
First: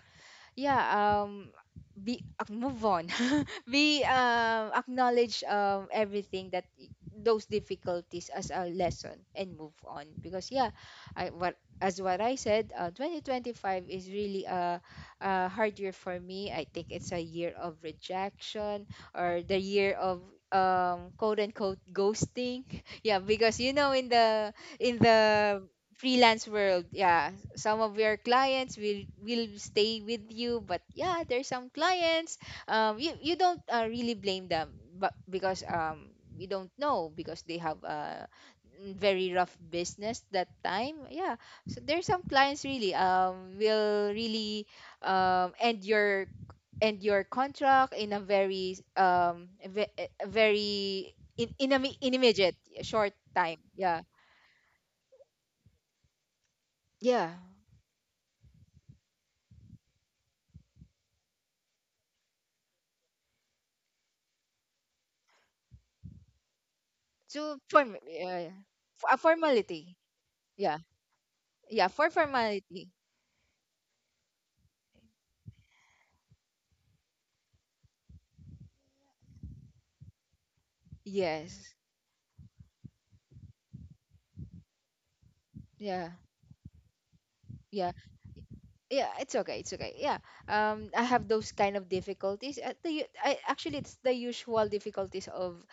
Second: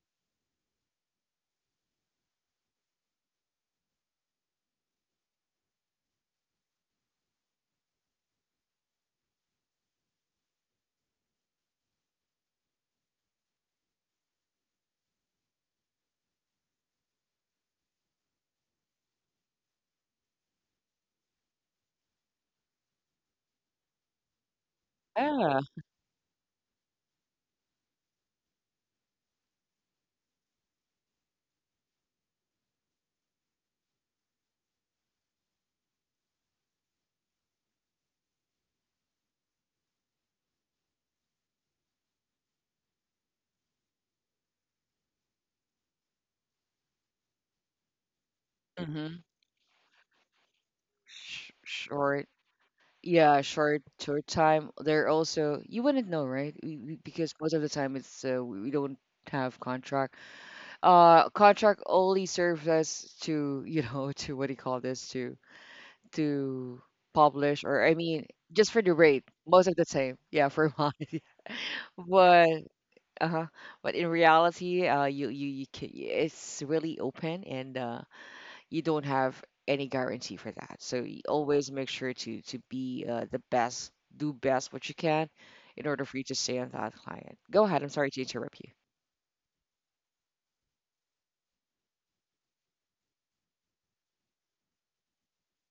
[SPEAKER 2] yeah, be move on. we Acknowledge everything that those difficulties as a lesson, and move on. Because yeah, I, what as what I said, 2025 is really a hard year for me. I think it's a year of rejection, or the year of quote unquote ghosting. Yeah, because you know, in
[SPEAKER 1] Yeah,
[SPEAKER 2] the freelance world, yeah, some of your clients will stay with you, but yeah, there's some clients, you, you don't really blame them, but because you don't know, because they have a mm, very rough business that time, yeah. So there's some clients really will really um end your end your contract in a very
[SPEAKER 1] Mm-hmm.
[SPEAKER 2] a very in
[SPEAKER 1] Short.
[SPEAKER 2] immediate short
[SPEAKER 1] Yeah,
[SPEAKER 2] time,
[SPEAKER 1] short,
[SPEAKER 2] yeah,
[SPEAKER 1] short time. They're also, you wouldn't know, right?
[SPEAKER 2] yeah,
[SPEAKER 1] Because most of the time it's, we don't have contract. Contract only serves us to, to, what do you call this? To
[SPEAKER 2] to
[SPEAKER 1] publish, or
[SPEAKER 2] form,
[SPEAKER 1] I mean,
[SPEAKER 2] yeah, yeah.
[SPEAKER 1] just for the
[SPEAKER 2] A
[SPEAKER 1] rate, most of the
[SPEAKER 2] formality.
[SPEAKER 1] time, yeah, for
[SPEAKER 2] Yeah.
[SPEAKER 1] mine.
[SPEAKER 2] Yeah, for
[SPEAKER 1] But
[SPEAKER 2] formality.
[SPEAKER 1] uh-huh, but in reality, you can, it's really open. And you don't have any guarantee for that, so you always
[SPEAKER 2] Yes.
[SPEAKER 1] make sure to be, the best, do best what you can in order
[SPEAKER 2] Yeah.
[SPEAKER 1] for you to stay on that client. Go ahead, I'm
[SPEAKER 2] Yeah.
[SPEAKER 1] sorry to interrupt you.
[SPEAKER 2] Yeah, it's okay. It's okay. Yeah. I have those kind of difficulties. I, actually it's the usual difficulties of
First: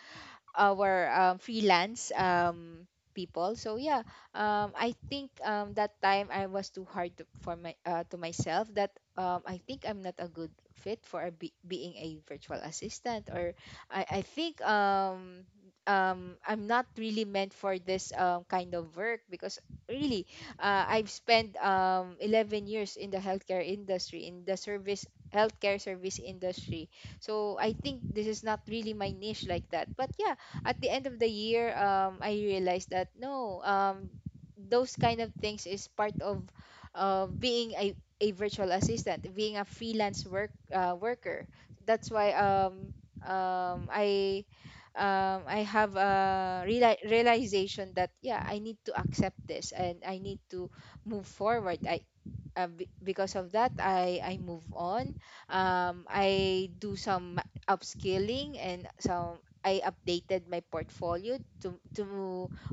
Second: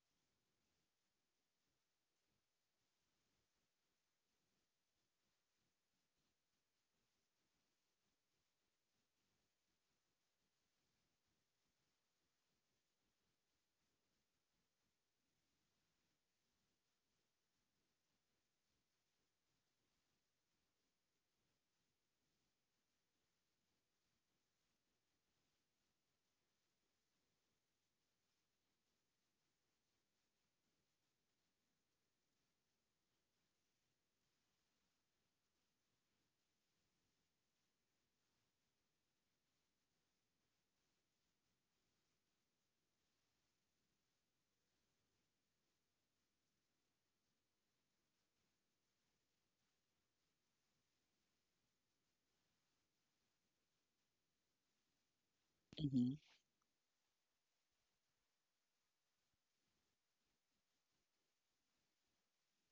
[SPEAKER 2] our freelance people. So yeah, I think that time I was too hard to, for my to myself, that I think I'm not a good fit for a, be, being a virtual assistant, or I think I'm not really meant for this kind of work, because really I've spent 11 years in the healthcare industry, in the service healthcare service industry, so I think this is not really my niche, like that. But yeah, at the end of the year, I realized that no, those kind of things is part of being a virtual assistant, being a freelance work worker. That's why um I I have a realization that yeah, I need to accept this, and I need to move forward. Because of that, I move on.
[SPEAKER 1] Mm-hmm.
[SPEAKER 2] I do some upskilling, and some, I updated my portfolio to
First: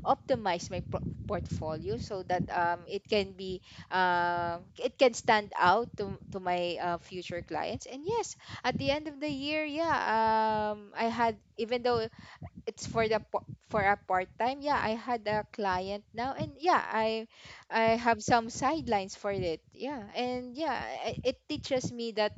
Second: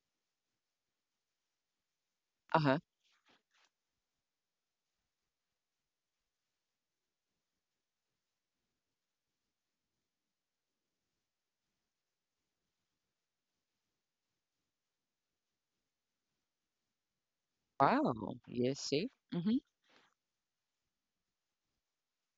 [SPEAKER 2] optimize my portfolio, so that
[SPEAKER 1] Uh-huh.
[SPEAKER 2] it can be it can stand out to my future clients. And yes, at the end of the year, yeah, I had, even though it's for the for a part time, yeah, I had a client now, and yeah, I have
[SPEAKER 1] Wow.
[SPEAKER 2] some
[SPEAKER 1] Yes, see.
[SPEAKER 2] sidelines for
[SPEAKER 1] Mm-hmm.
[SPEAKER 2] it, yeah. And yeah, it teaches me that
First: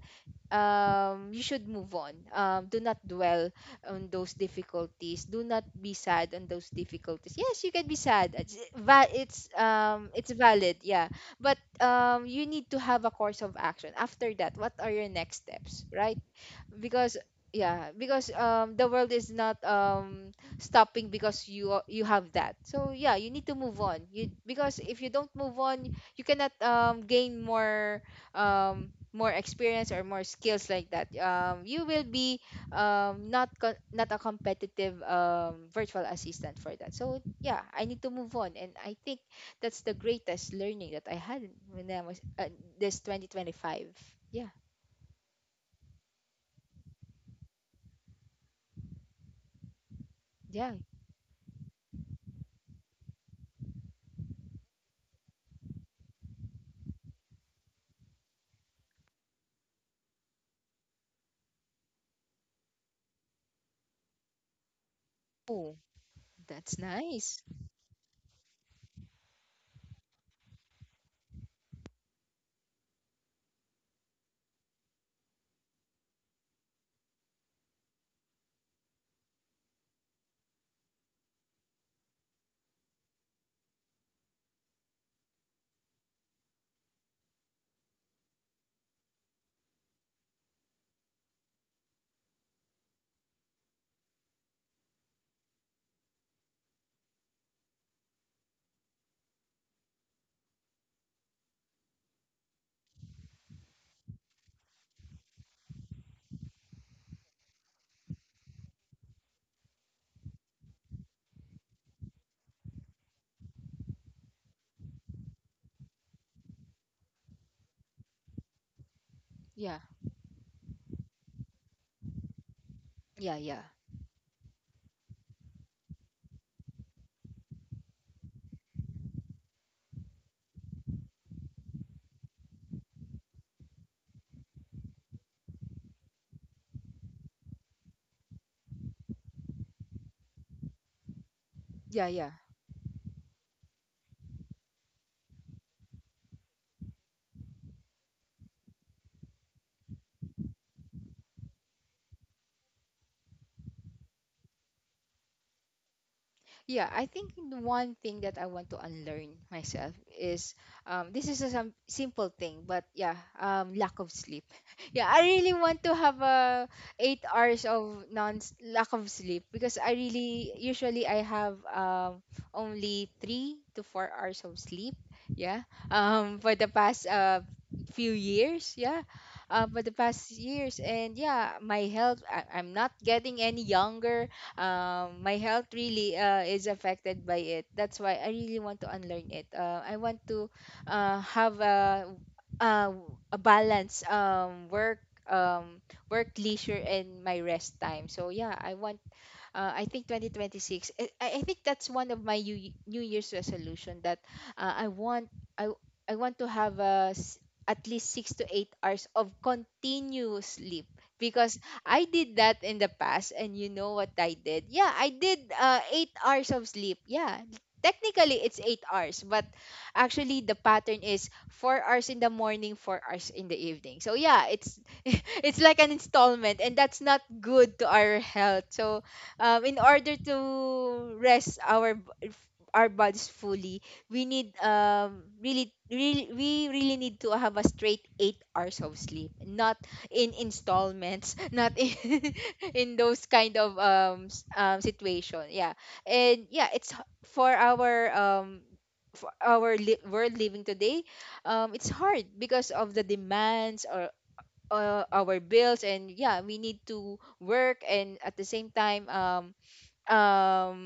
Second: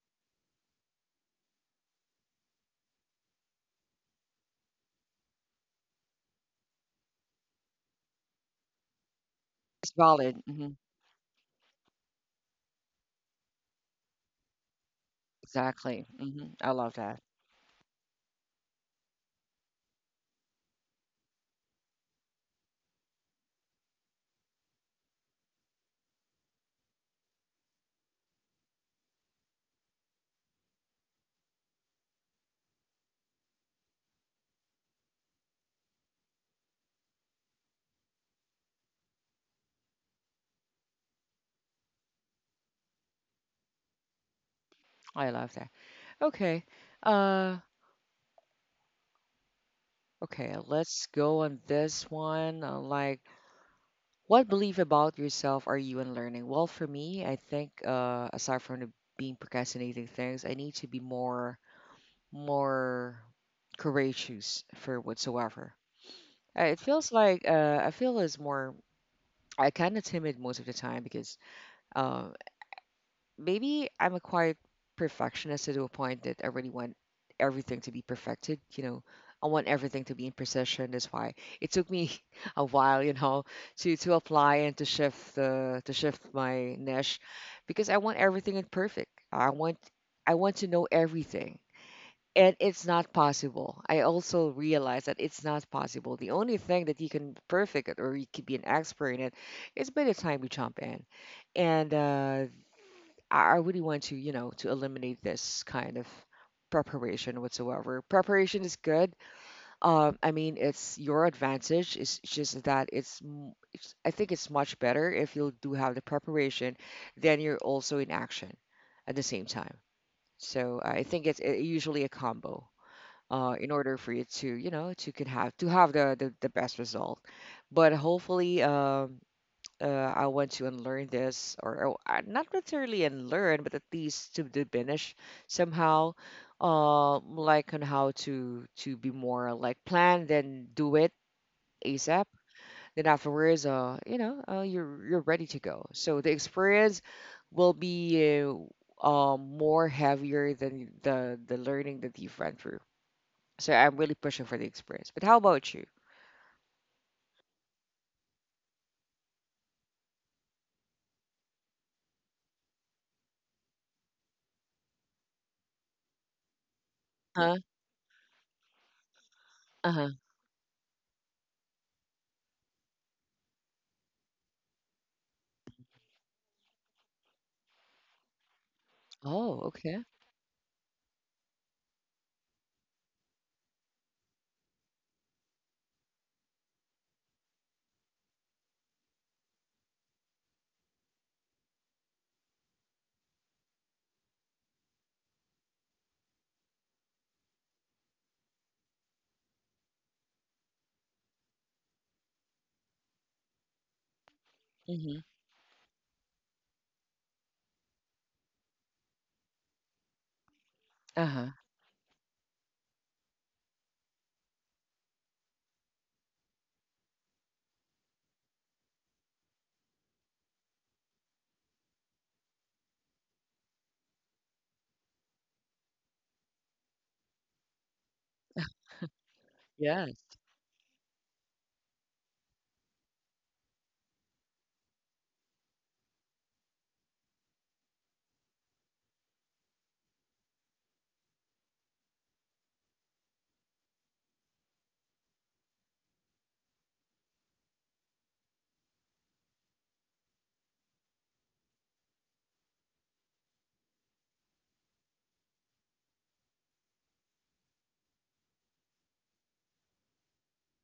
[SPEAKER 2] you should move on, do not dwell on those difficulties, do not be sad on those difficulties. Yes, you can be sad, it's
[SPEAKER 1] It's
[SPEAKER 2] it's
[SPEAKER 1] valid. Mm-hmm.
[SPEAKER 2] valid, yeah, but you need to have a course of action after that. What are your next steps,
[SPEAKER 1] Exactly.
[SPEAKER 2] right?
[SPEAKER 1] Mm-hmm. I love
[SPEAKER 2] Because
[SPEAKER 1] that.
[SPEAKER 2] yeah, because the world is not stopping because you have that. So yeah, you need to move on, you, because if you don't move on, you cannot gain more more experience or more skills, like that. You will be not a competitive virtual assistant for that. So yeah, I need to move on, and I think that's the greatest learning that I had when I was this 2025, yeah,
[SPEAKER 1] I love that. Okay. uh Okay,
[SPEAKER 2] yeah.
[SPEAKER 1] let's go on this one. Like, what belief about yourself are you unlearning? Well, for me, I think, aside from the being procrastinating things, I need to be more courageous for whatsoever.
[SPEAKER 2] That's
[SPEAKER 1] It feels
[SPEAKER 2] nice.
[SPEAKER 1] like, I feel as more, I kind of timid most of the time because, uh, maybe I'm a quiet perfectionist to a point that I really want everything to be perfected. You know, I want everything to be in precision. That's why it took me a while, to apply and to shift the to shift my niche, because I want everything in perfect. I want to know everything. And it's not possible. I also realize that it's not possible. The only thing that you can perfect it, or you could be an expert in it, is by the time you jump in. And I really want to, to eliminate this kind of preparation whatsoever. Preparation is good. I mean, it's your advantage. It's just that it's, I think it's much better if you do have the preparation, then you're also in action at the same
[SPEAKER 2] Yeah.
[SPEAKER 1] time. So I think it's usually a combo.
[SPEAKER 2] Yeah. Yeah.
[SPEAKER 1] In order for you to, to can have to have the best result, but hopefully, I want to unlearn this, or, not necessarily unlearn, but at least to diminish somehow, like on how to be more like plan then do it
[SPEAKER 2] Yeah.
[SPEAKER 1] ASAP.
[SPEAKER 2] Yeah.
[SPEAKER 1] Then afterwards, you're ready to go. So the experience will be, more heavier than the learning that you've went through. So I'm really pushing for the experience. But how about you?
[SPEAKER 2] Yeah, I think the one thing that I want to unlearn myself is this is a some simple thing, but yeah, lack of sleep. Yeah, I really want to have a eight
[SPEAKER 1] Huh?
[SPEAKER 2] hours of non lack of sleep, because I
[SPEAKER 1] Uh huh.
[SPEAKER 2] really usually I have only 3 to 4 hours of sleep. Yeah, for the past few years. Yeah,
[SPEAKER 1] Oh,
[SPEAKER 2] for the
[SPEAKER 1] okay.
[SPEAKER 2] past years, and yeah, my health. I'm not getting any younger. My health really is affected by it. That's why I really want to unlearn it. I want to have a, a balance, work, um, work, leisure, and my rest time. So yeah, I want, I think 2026. I think that's one of my New Year's resolution that uh, I
[SPEAKER 1] Mm-hmm.
[SPEAKER 2] want I I want to have, at least 6 to 8 hours of continuous sleep,
[SPEAKER 1] Uh huh.
[SPEAKER 2] because I did that in the past, and you know what I did. Yeah, I did 8 hours of sleep. Yeah, technically it's 8 hours, but actually the pattern is 4 hours in the morning, 4 hours in the evening. So yeah, it's it's like an installment, and that's not good to our health. So in
[SPEAKER 1] Yeah.
[SPEAKER 2] order to rest our bodies fully, we need, really really we really need to have a straight 8 hours of sleep, not in installments, not in in those kind of situation. Yeah, and yeah, for our world living today, it's hard because of the demands, or our bills, and yeah, we need to work, and at the same time,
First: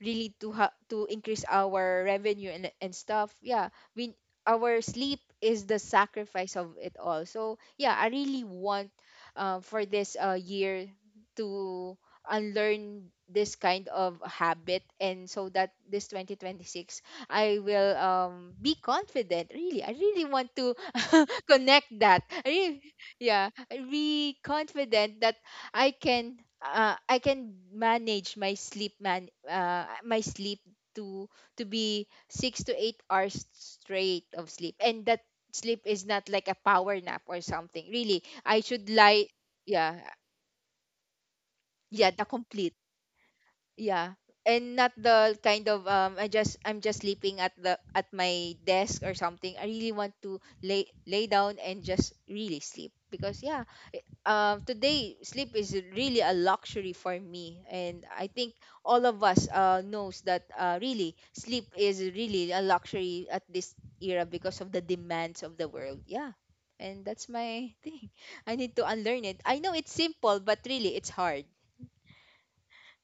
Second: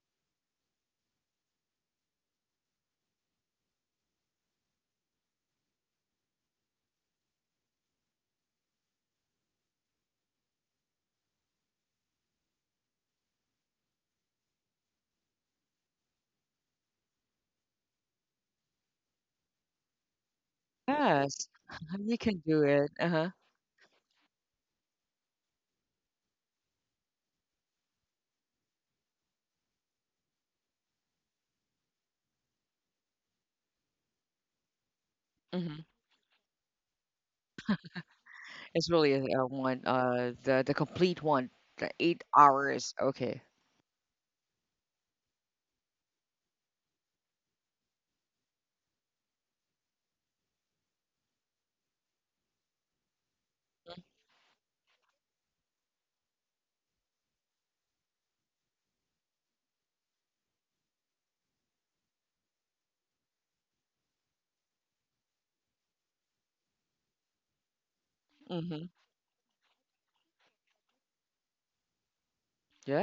[SPEAKER 2] really to increase our revenue and stuff. Yeah, we our sleep is the sacrifice of it all. So yeah, I really want, for this year, to unlearn this kind of habit, and so that this 2026 I will be confident. Really, I really want to
[SPEAKER 1] Yes,
[SPEAKER 2] connect
[SPEAKER 1] you
[SPEAKER 2] that
[SPEAKER 1] can
[SPEAKER 2] I
[SPEAKER 1] do
[SPEAKER 2] really,
[SPEAKER 1] it. Uh-huh.
[SPEAKER 2] yeah, be confident that I can, I can manage my sleep, man my sleep to to be 6 to 8 hours straight of sleep, and that sleep
[SPEAKER 1] Hmm.
[SPEAKER 2] is not like a power nap or something. Really, I should
[SPEAKER 1] It's really
[SPEAKER 2] lie.
[SPEAKER 1] a one,
[SPEAKER 2] Yeah.
[SPEAKER 1] the complete one, the
[SPEAKER 2] Yeah,
[SPEAKER 1] eight
[SPEAKER 2] the complete.
[SPEAKER 1] hours. Okay.
[SPEAKER 2] Yeah. And not the kind of, I'm just sleeping at the at my desk or something. I really want to lay down and just really sleep, because yeah, today sleep is really a luxury for me, and I think all of us knows that really sleep is really a luxury at this era, because of the demands of the world. Yeah. And that's my thing. I need
[SPEAKER 1] Mm-hmm.
[SPEAKER 2] to unlearn it. I know it's simple, but really it's hard.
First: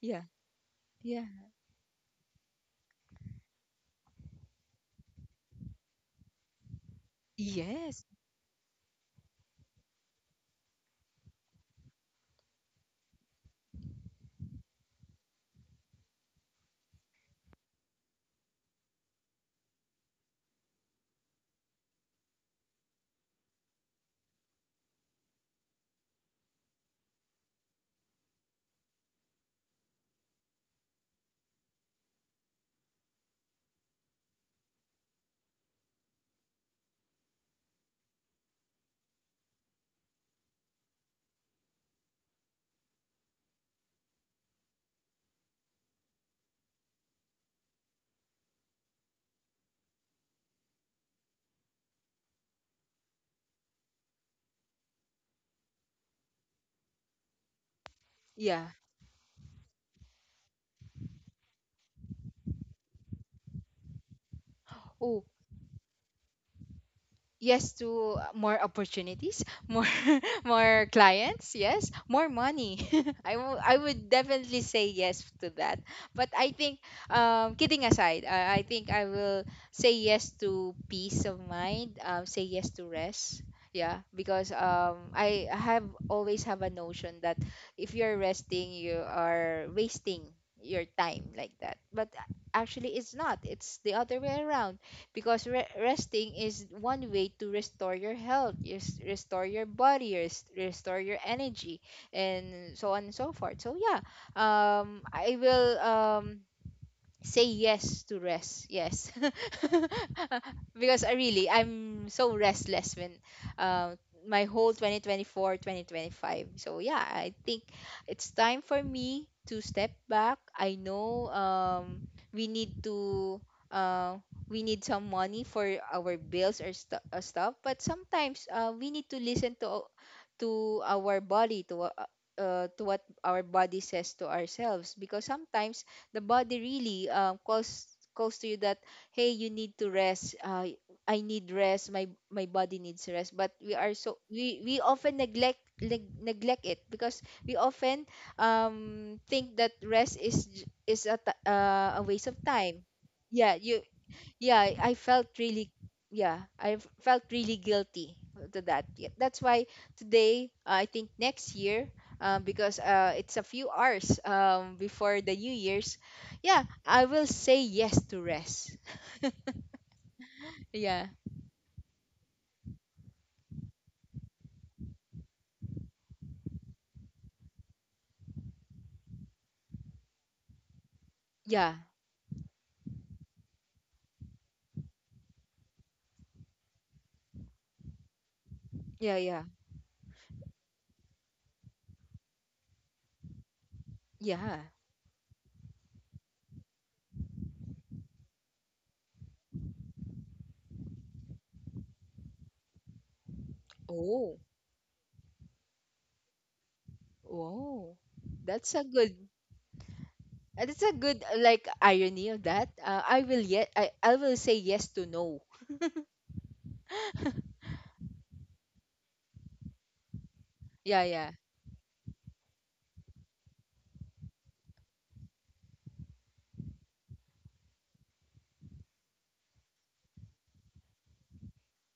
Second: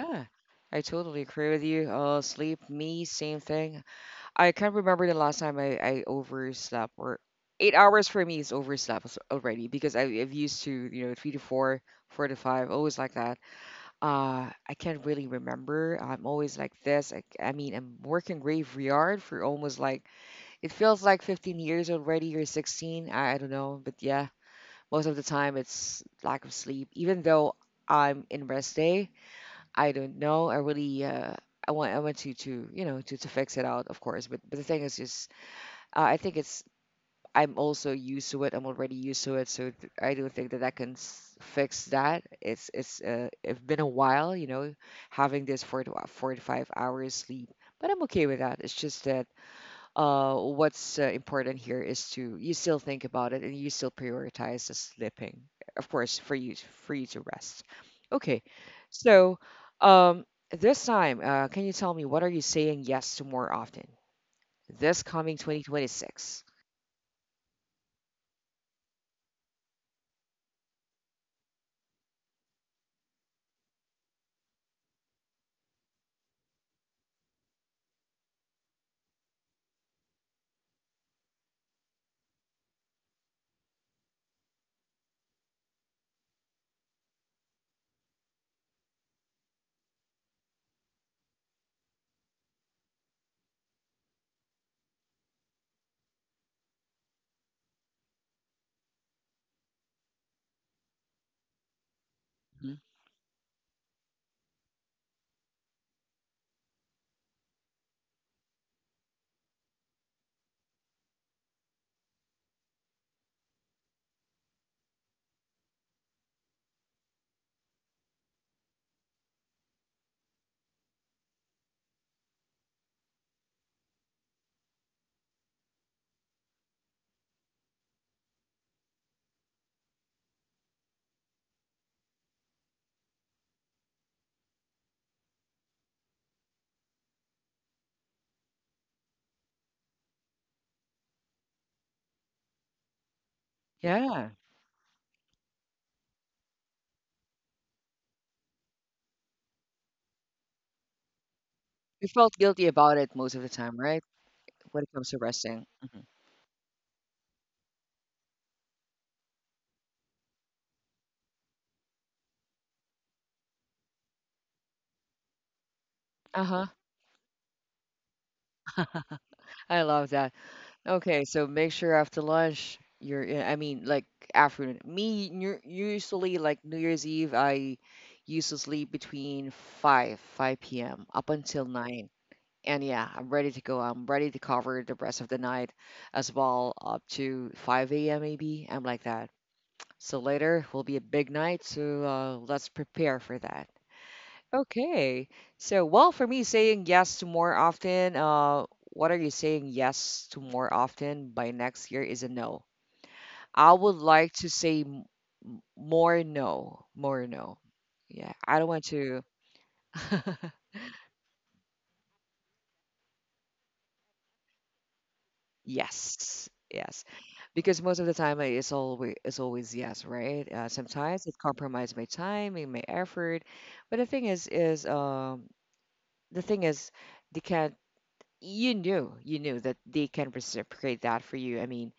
[SPEAKER 2] Yeah.
[SPEAKER 1] I totally
[SPEAKER 2] Yeah.
[SPEAKER 1] agree with you. Sleep, me, same thing. I can't remember the last time I overslept, or eight
[SPEAKER 2] Yes.
[SPEAKER 1] hours for me is overslept as- already, because I, I've used to 3 to 4, 4 to 5, always like that. I can't really remember. I'm always like this. I mean, I'm working graveyard for almost it feels like 15 years already, or 16. I don't know. But yeah, most of the time it's lack of sleep. Even though I'm in rest day, I don't know. I really, I want to, you know, to fix it out, of course. But the thing is just, I think I'm also used to it. I'm already used to it. So I don't think that that can fix that. It's been a while, you know, having this 4 to 5 hours sleep, but I'm okay with that. It's just, what's important here is to, you still think about it and you still prioritize the sleeping, of course, for you to rest. Okay,
[SPEAKER 2] Yeah.
[SPEAKER 1] so, um, this time, can you tell me, what are you saying yes to more often this coming
[SPEAKER 2] Oh,
[SPEAKER 1] 2026?
[SPEAKER 2] yes to more opportunities, more more clients, yes, more money. I would definitely say yes to that. But I think, kidding aside, I think I will say yes to peace of mind, say yes to rest. Yeah, because I have always have a notion that if you're resting, you are wasting your time, like that. But actually it's not. It's the other way around, because resting is one way to restore your health, is restore your body, restore your energy,
[SPEAKER 1] Mhm.
[SPEAKER 2] and so on and so forth. So yeah, I will, say yes to rest, yes. Because I'm so restless when, uh, my whole 2024, 2025. So yeah, I think it's time for me to step back. I know, we need to, uh, we need some money for our bills or stuff, but sometimes, we need to listen to, our body, to, to what our body says to ourselves, because sometimes the body really, calls to you that, hey, you need to rest. I need rest. My body needs rest, but we are so,
[SPEAKER 1] Yeah.
[SPEAKER 2] we often neglect it, because we often think that rest is a
[SPEAKER 1] You
[SPEAKER 2] waste of
[SPEAKER 1] felt guilty
[SPEAKER 2] time.
[SPEAKER 1] about it most of the
[SPEAKER 2] Yeah,
[SPEAKER 1] time,
[SPEAKER 2] you.
[SPEAKER 1] right?
[SPEAKER 2] Yeah,
[SPEAKER 1] When it
[SPEAKER 2] I
[SPEAKER 1] comes to
[SPEAKER 2] felt
[SPEAKER 1] resting.
[SPEAKER 2] really.
[SPEAKER 1] Mhm.
[SPEAKER 2] Yeah, felt really guilty, to that. Yeah, that's why today, I think next year, because it's a few hours before the New Year's.
[SPEAKER 1] Uh huh.
[SPEAKER 2] Yeah, I will say yes to rest.
[SPEAKER 1] I love that.
[SPEAKER 2] Yeah.
[SPEAKER 1] Okay, so make sure after lunch you're in, I mean like afternoon. Me, usually like New Year's Eve, I used to sleep between 5 p.m. up until
[SPEAKER 2] Yeah.
[SPEAKER 1] 9. And yeah, I'm ready to go. I'm ready to cover the rest of the night as well up to 5 a.m. maybe. I'm like
[SPEAKER 2] Yeah.
[SPEAKER 1] that.
[SPEAKER 2] Yeah.
[SPEAKER 1] So later will be a big night, so, let's prepare for that.
[SPEAKER 2] Yeah.
[SPEAKER 1] Okay. So, well, for me, saying yes to more often, what are you saying yes to more often by next year is a no. I would like
[SPEAKER 2] Oh.
[SPEAKER 1] to say, more no, more no.
[SPEAKER 2] oh
[SPEAKER 1] Yeah, I don't
[SPEAKER 2] that's
[SPEAKER 1] want
[SPEAKER 2] a good,
[SPEAKER 1] to.
[SPEAKER 2] like irony of that. I will say yes to no.
[SPEAKER 1] Yes, yes. Because most of the time, it's always yes, right?
[SPEAKER 2] Yeah.
[SPEAKER 1] Sometimes
[SPEAKER 2] Yeah.
[SPEAKER 1] it compromises my time and my effort, but the thing is they can't. You knew that they can reciprocate that for you. i mean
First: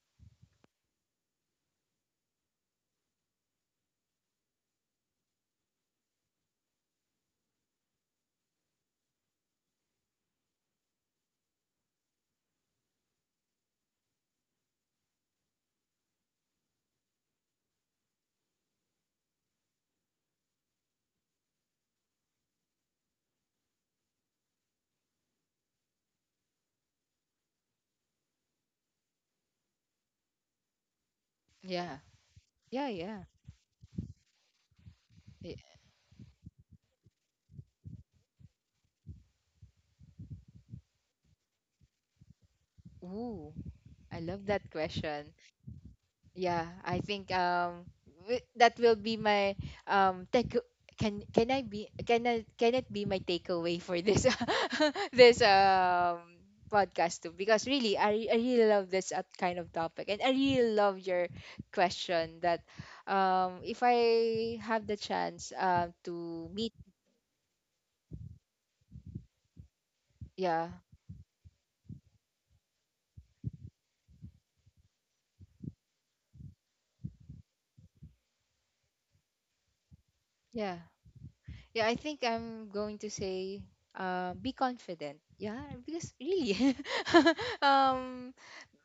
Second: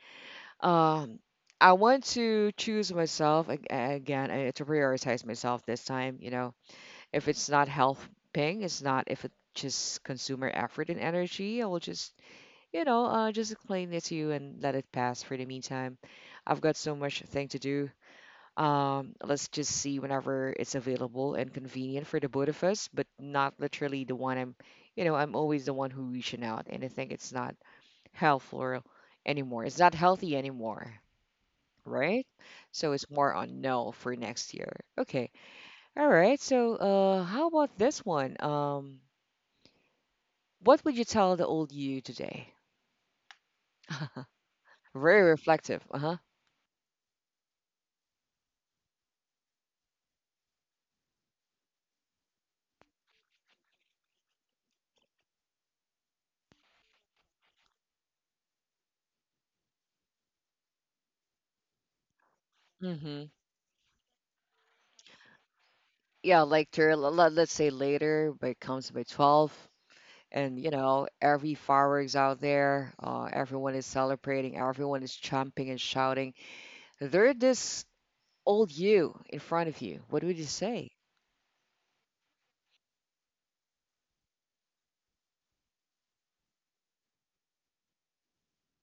[SPEAKER 1] um I want to choose myself again, to prioritize myself this time, you know. If it's not helping, it's not, if it just consumer effort and energy, I will just, you know, just explain it to you and let it pass for the meantime. I've got so much thing to do. Let's just see whenever it's available and convenient for the both of us, but not literally the one I'm always the one who reaching out, and I think it's not helpful anymore. It's not healthy anymore,
[SPEAKER 2] Yeah.
[SPEAKER 1] right?
[SPEAKER 2] Yeah.
[SPEAKER 1] So it's
[SPEAKER 2] Yeah,
[SPEAKER 1] more on no for next year. Okay,
[SPEAKER 2] yeah.
[SPEAKER 1] all right. So, how about this one? What would you tell the old you today?
[SPEAKER 2] Ooh. I love that
[SPEAKER 1] Very
[SPEAKER 2] question.
[SPEAKER 1] reflective. Uh huh.
[SPEAKER 2] Yeah, I think, that will be my take. Can can I be can I can it be my takeaway for this this podcast too, because really, I really love this kind of topic, and I really love your question that,
[SPEAKER 1] Mm-hmm.
[SPEAKER 2] if I have the chance, to
[SPEAKER 1] Yeah, like
[SPEAKER 2] meet.
[SPEAKER 1] to, let's say later, but it comes by 12. And
[SPEAKER 2] Yeah.
[SPEAKER 1] you know, every fireworks out there, everyone is celebrating, everyone is jumping and shouting. There's this old you in front of you, what would you
[SPEAKER 2] Yeah.
[SPEAKER 1] say?
[SPEAKER 2] Yeah, I think I'm going to say, be confident. Yeah, because really, um,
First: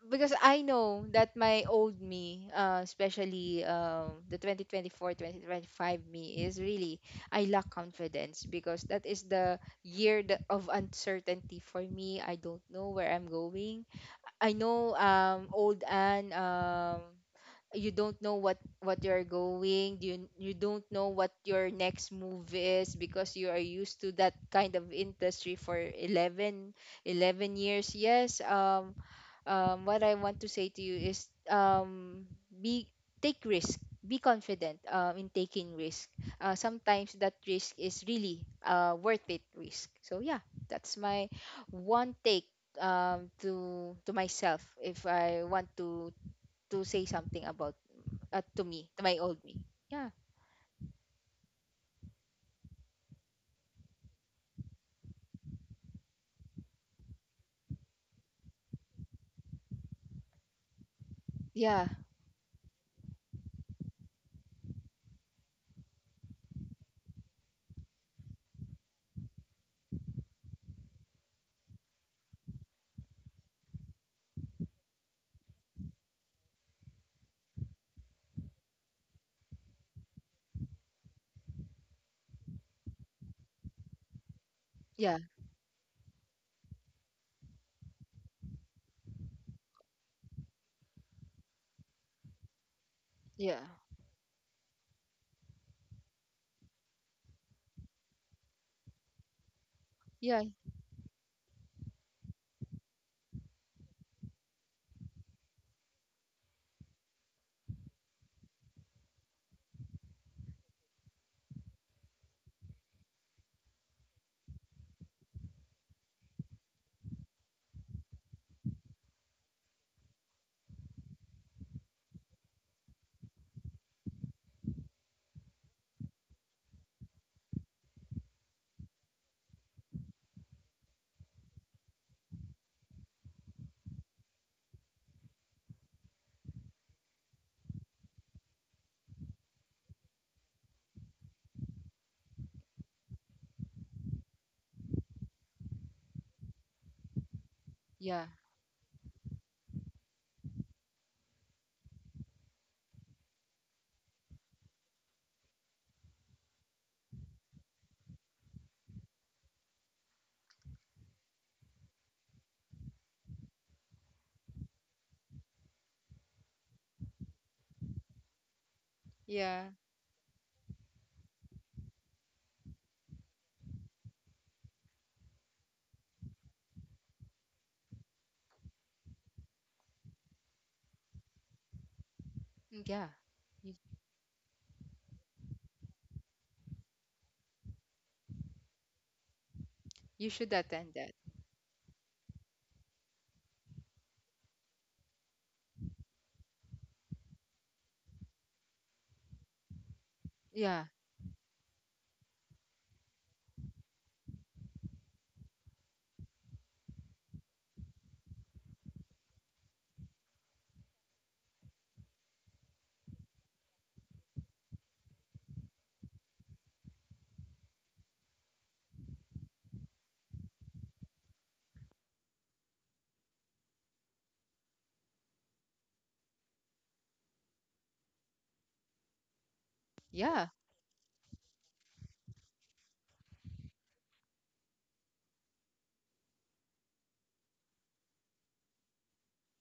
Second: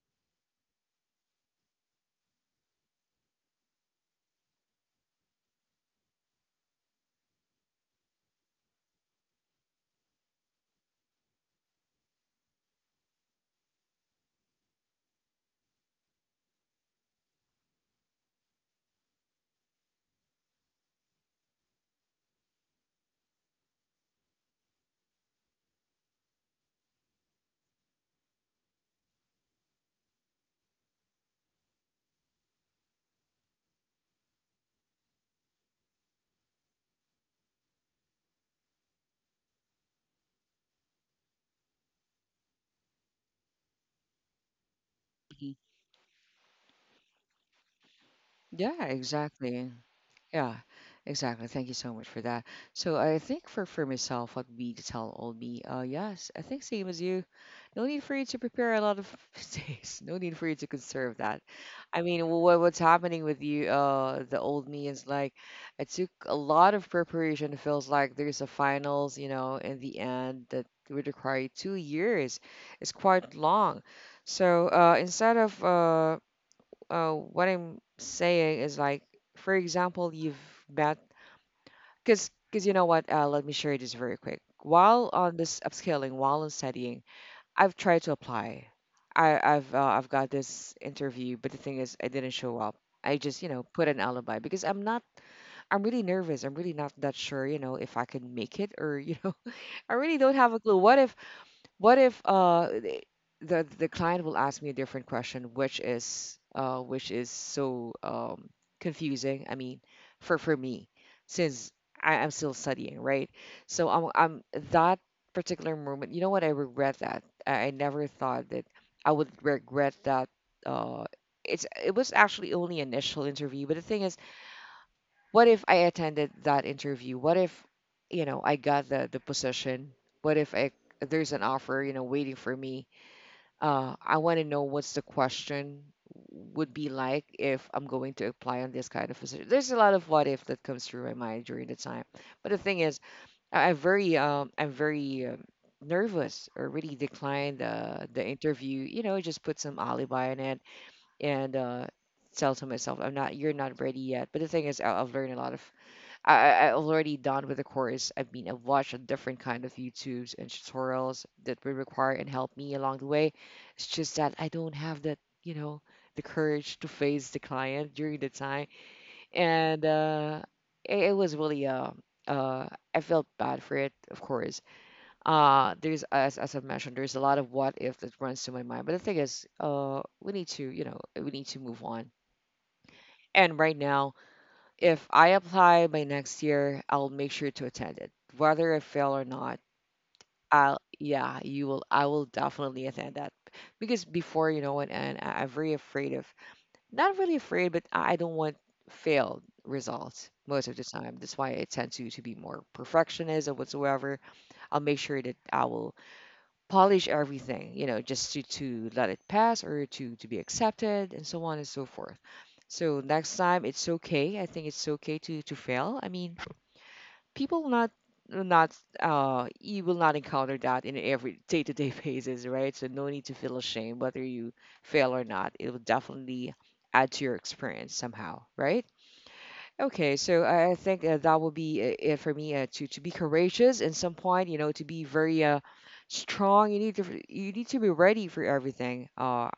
[SPEAKER 2] because I know that my old me, especially, the 2024, 2025 me, is really, I lack confidence, because that is the year that, of uncertainty for me. I don't know where I'm going. I know, old Anne. You don't know what you're going, you don't know what your next move is, because you are used to that kind of industry for eleven years. Yes. What I want to say to you is, be. Take risk. Be confident, in taking risk. Sometimes that risk is really, worth it risk. So yeah, that's my one take, to myself. If I want to say something about, to
[SPEAKER 1] Yeah,
[SPEAKER 2] me, to my old me.
[SPEAKER 1] exactly.
[SPEAKER 2] Yeah,
[SPEAKER 1] Yeah, exactly. Thank you so much for that. So I think for myself, what me to tell old me, yes, I think same as you. No need for you to prepare a lot of days. No need for you to conserve that.
[SPEAKER 2] yeah,
[SPEAKER 1] I mean, what's happening with you, the old me is like, it took a lot of preparation. It feels like there's a finals, you know, in the end that would require 2 years. It's quite long. So instead of, what I'm saying is like, for example, you've met, because you know what? Let me share this very quick. While
[SPEAKER 2] yeah,
[SPEAKER 1] on this upscaling, while on studying, I've tried to apply. I've got this interview, but the thing is, I didn't show up. I just, you
[SPEAKER 2] yeah,
[SPEAKER 1] know, put an alibi because I'm not. I'm really nervous. I'm really not that sure. You know, if I can make it, or you know, I really don't
[SPEAKER 2] yeah,
[SPEAKER 1] have a clue. What if, what if the client will ask me a different question, which is so confusing. I mean, for me, since I'm still studying, right? So I'm that particular moment. You know what? I regret that. I never thought that I would regret that. Uh, it's, it was actually only initial interview, but the thing is, what if I attended that interview? What if, you know, I got the position? What if I, there's an offer, you know, waiting for me? I want to know what's the question would be like if I'm going to apply on this kind of position. There's a lot of what if that comes through my mind during the time. But the thing is, I'm very nervous or really declined the
[SPEAKER 2] yeah,
[SPEAKER 1] interview. You know, just put some alibi in it, and tell to myself, I'm not, you're not ready yet. But the thing is, I've learned a lot of, I already done with the course. I mean, I've watched a different kind of YouTubes and tutorials that will require and help me along the way. It's just that I don't have that, you know, the courage to face the client during the time.
[SPEAKER 2] yeah,
[SPEAKER 1] And it, it was really, uh, I felt bad for it, of course. There's, as I've mentioned, there's a lot of what if that runs to my mind. But the thing is, we need to, you know, we need to move on.
[SPEAKER 2] mm, yeah.
[SPEAKER 1] And
[SPEAKER 2] You,
[SPEAKER 1] right now, if I apply by next year, I'll make sure to attend it, whether I fail or not.
[SPEAKER 2] you should
[SPEAKER 1] I'll,
[SPEAKER 2] attend that.
[SPEAKER 1] yeah, you will. I will definitely attend that, because before you know it, and I'm very afraid of, not really afraid, but I don't want failed results most of the
[SPEAKER 2] Yeah,
[SPEAKER 1] time. That's why I tend to be more perfectionist or whatsoever. I'll make sure that I will polish everything, you know, just to let it pass or to be accepted and so on and so forth. So next time it's okay. I think it's okay to fail. I mean, people not uh, not you will not encounter that in every day-to-day basis, right? So no need to feel ashamed whether you fail or not, it will definitely add to your experience somehow, right? Okay, so
[SPEAKER 2] yeah,
[SPEAKER 1] I think that will be it for me, to be courageous in some point, you know, to be very strong. You need to, you need to be ready for everything.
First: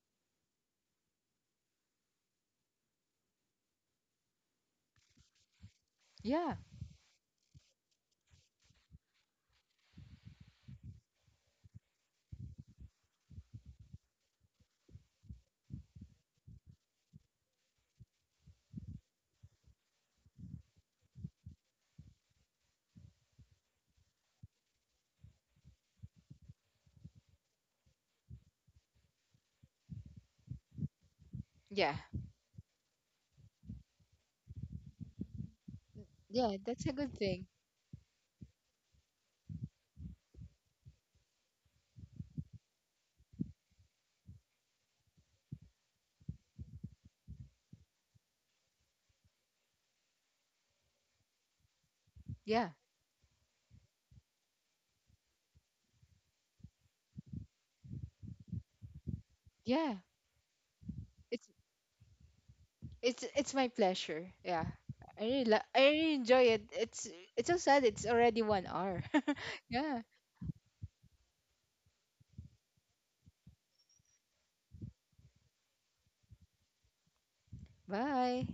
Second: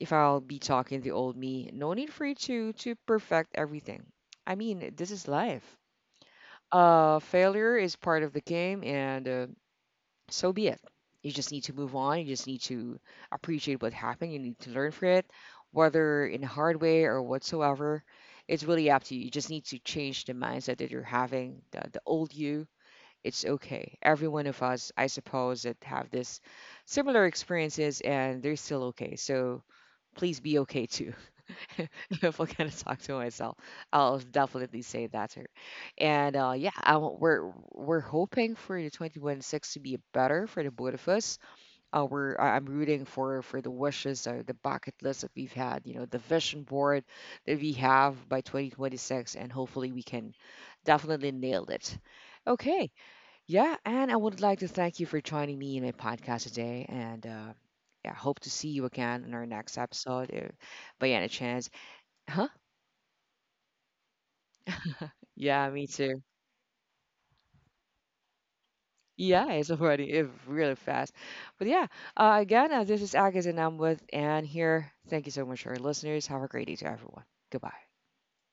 [SPEAKER 1] If I'll be talking the old me, no need for you to perfect everything. I mean, this is life.
[SPEAKER 2] yeah,
[SPEAKER 1] Failure is part of the game, and so be it. You just need to move on. You just need to appreciate what happened. You need to learn from it, whether in a hard way or whatsoever. It's really up to you. You just need to change the mindset that you're having, the old you. It's okay. Every one of us, I suppose, that have this similar experiences, and they're still okay. So please be okay too.
[SPEAKER 2] yeah,
[SPEAKER 1] If I'm gonna talk to myself, I'll definitely say that to her. And
[SPEAKER 2] yeah.
[SPEAKER 1] yeah,
[SPEAKER 2] That's a good thing.
[SPEAKER 1] we're hoping for the 2026 to be better for the both of us. I'm rooting for the wishes, the bucket list that we've had, you know, the vision board that we have by 2026, and hopefully we can definitely nail it.
[SPEAKER 2] Yeah,
[SPEAKER 1] Okay, yeah, and I would like to thank you for joining me in my podcast today, and yeah, hope to see you again in our next
[SPEAKER 2] yeah.
[SPEAKER 1] episode, if by any
[SPEAKER 2] It's
[SPEAKER 1] chance. Huh?
[SPEAKER 2] it's my pleasure. Yeah,
[SPEAKER 1] Yeah,
[SPEAKER 2] I
[SPEAKER 1] me
[SPEAKER 2] really
[SPEAKER 1] too.
[SPEAKER 2] enjoy it. It's so sad. It's already 1 hour.
[SPEAKER 1] Yeah, it's
[SPEAKER 2] Yeah.
[SPEAKER 1] already, it's really fast. But yeah, again, this is Agus and I'm with Anne here. Thank you so much, our listeners. Have a great day to everyone. Goodbye.
[SPEAKER 2] Bye.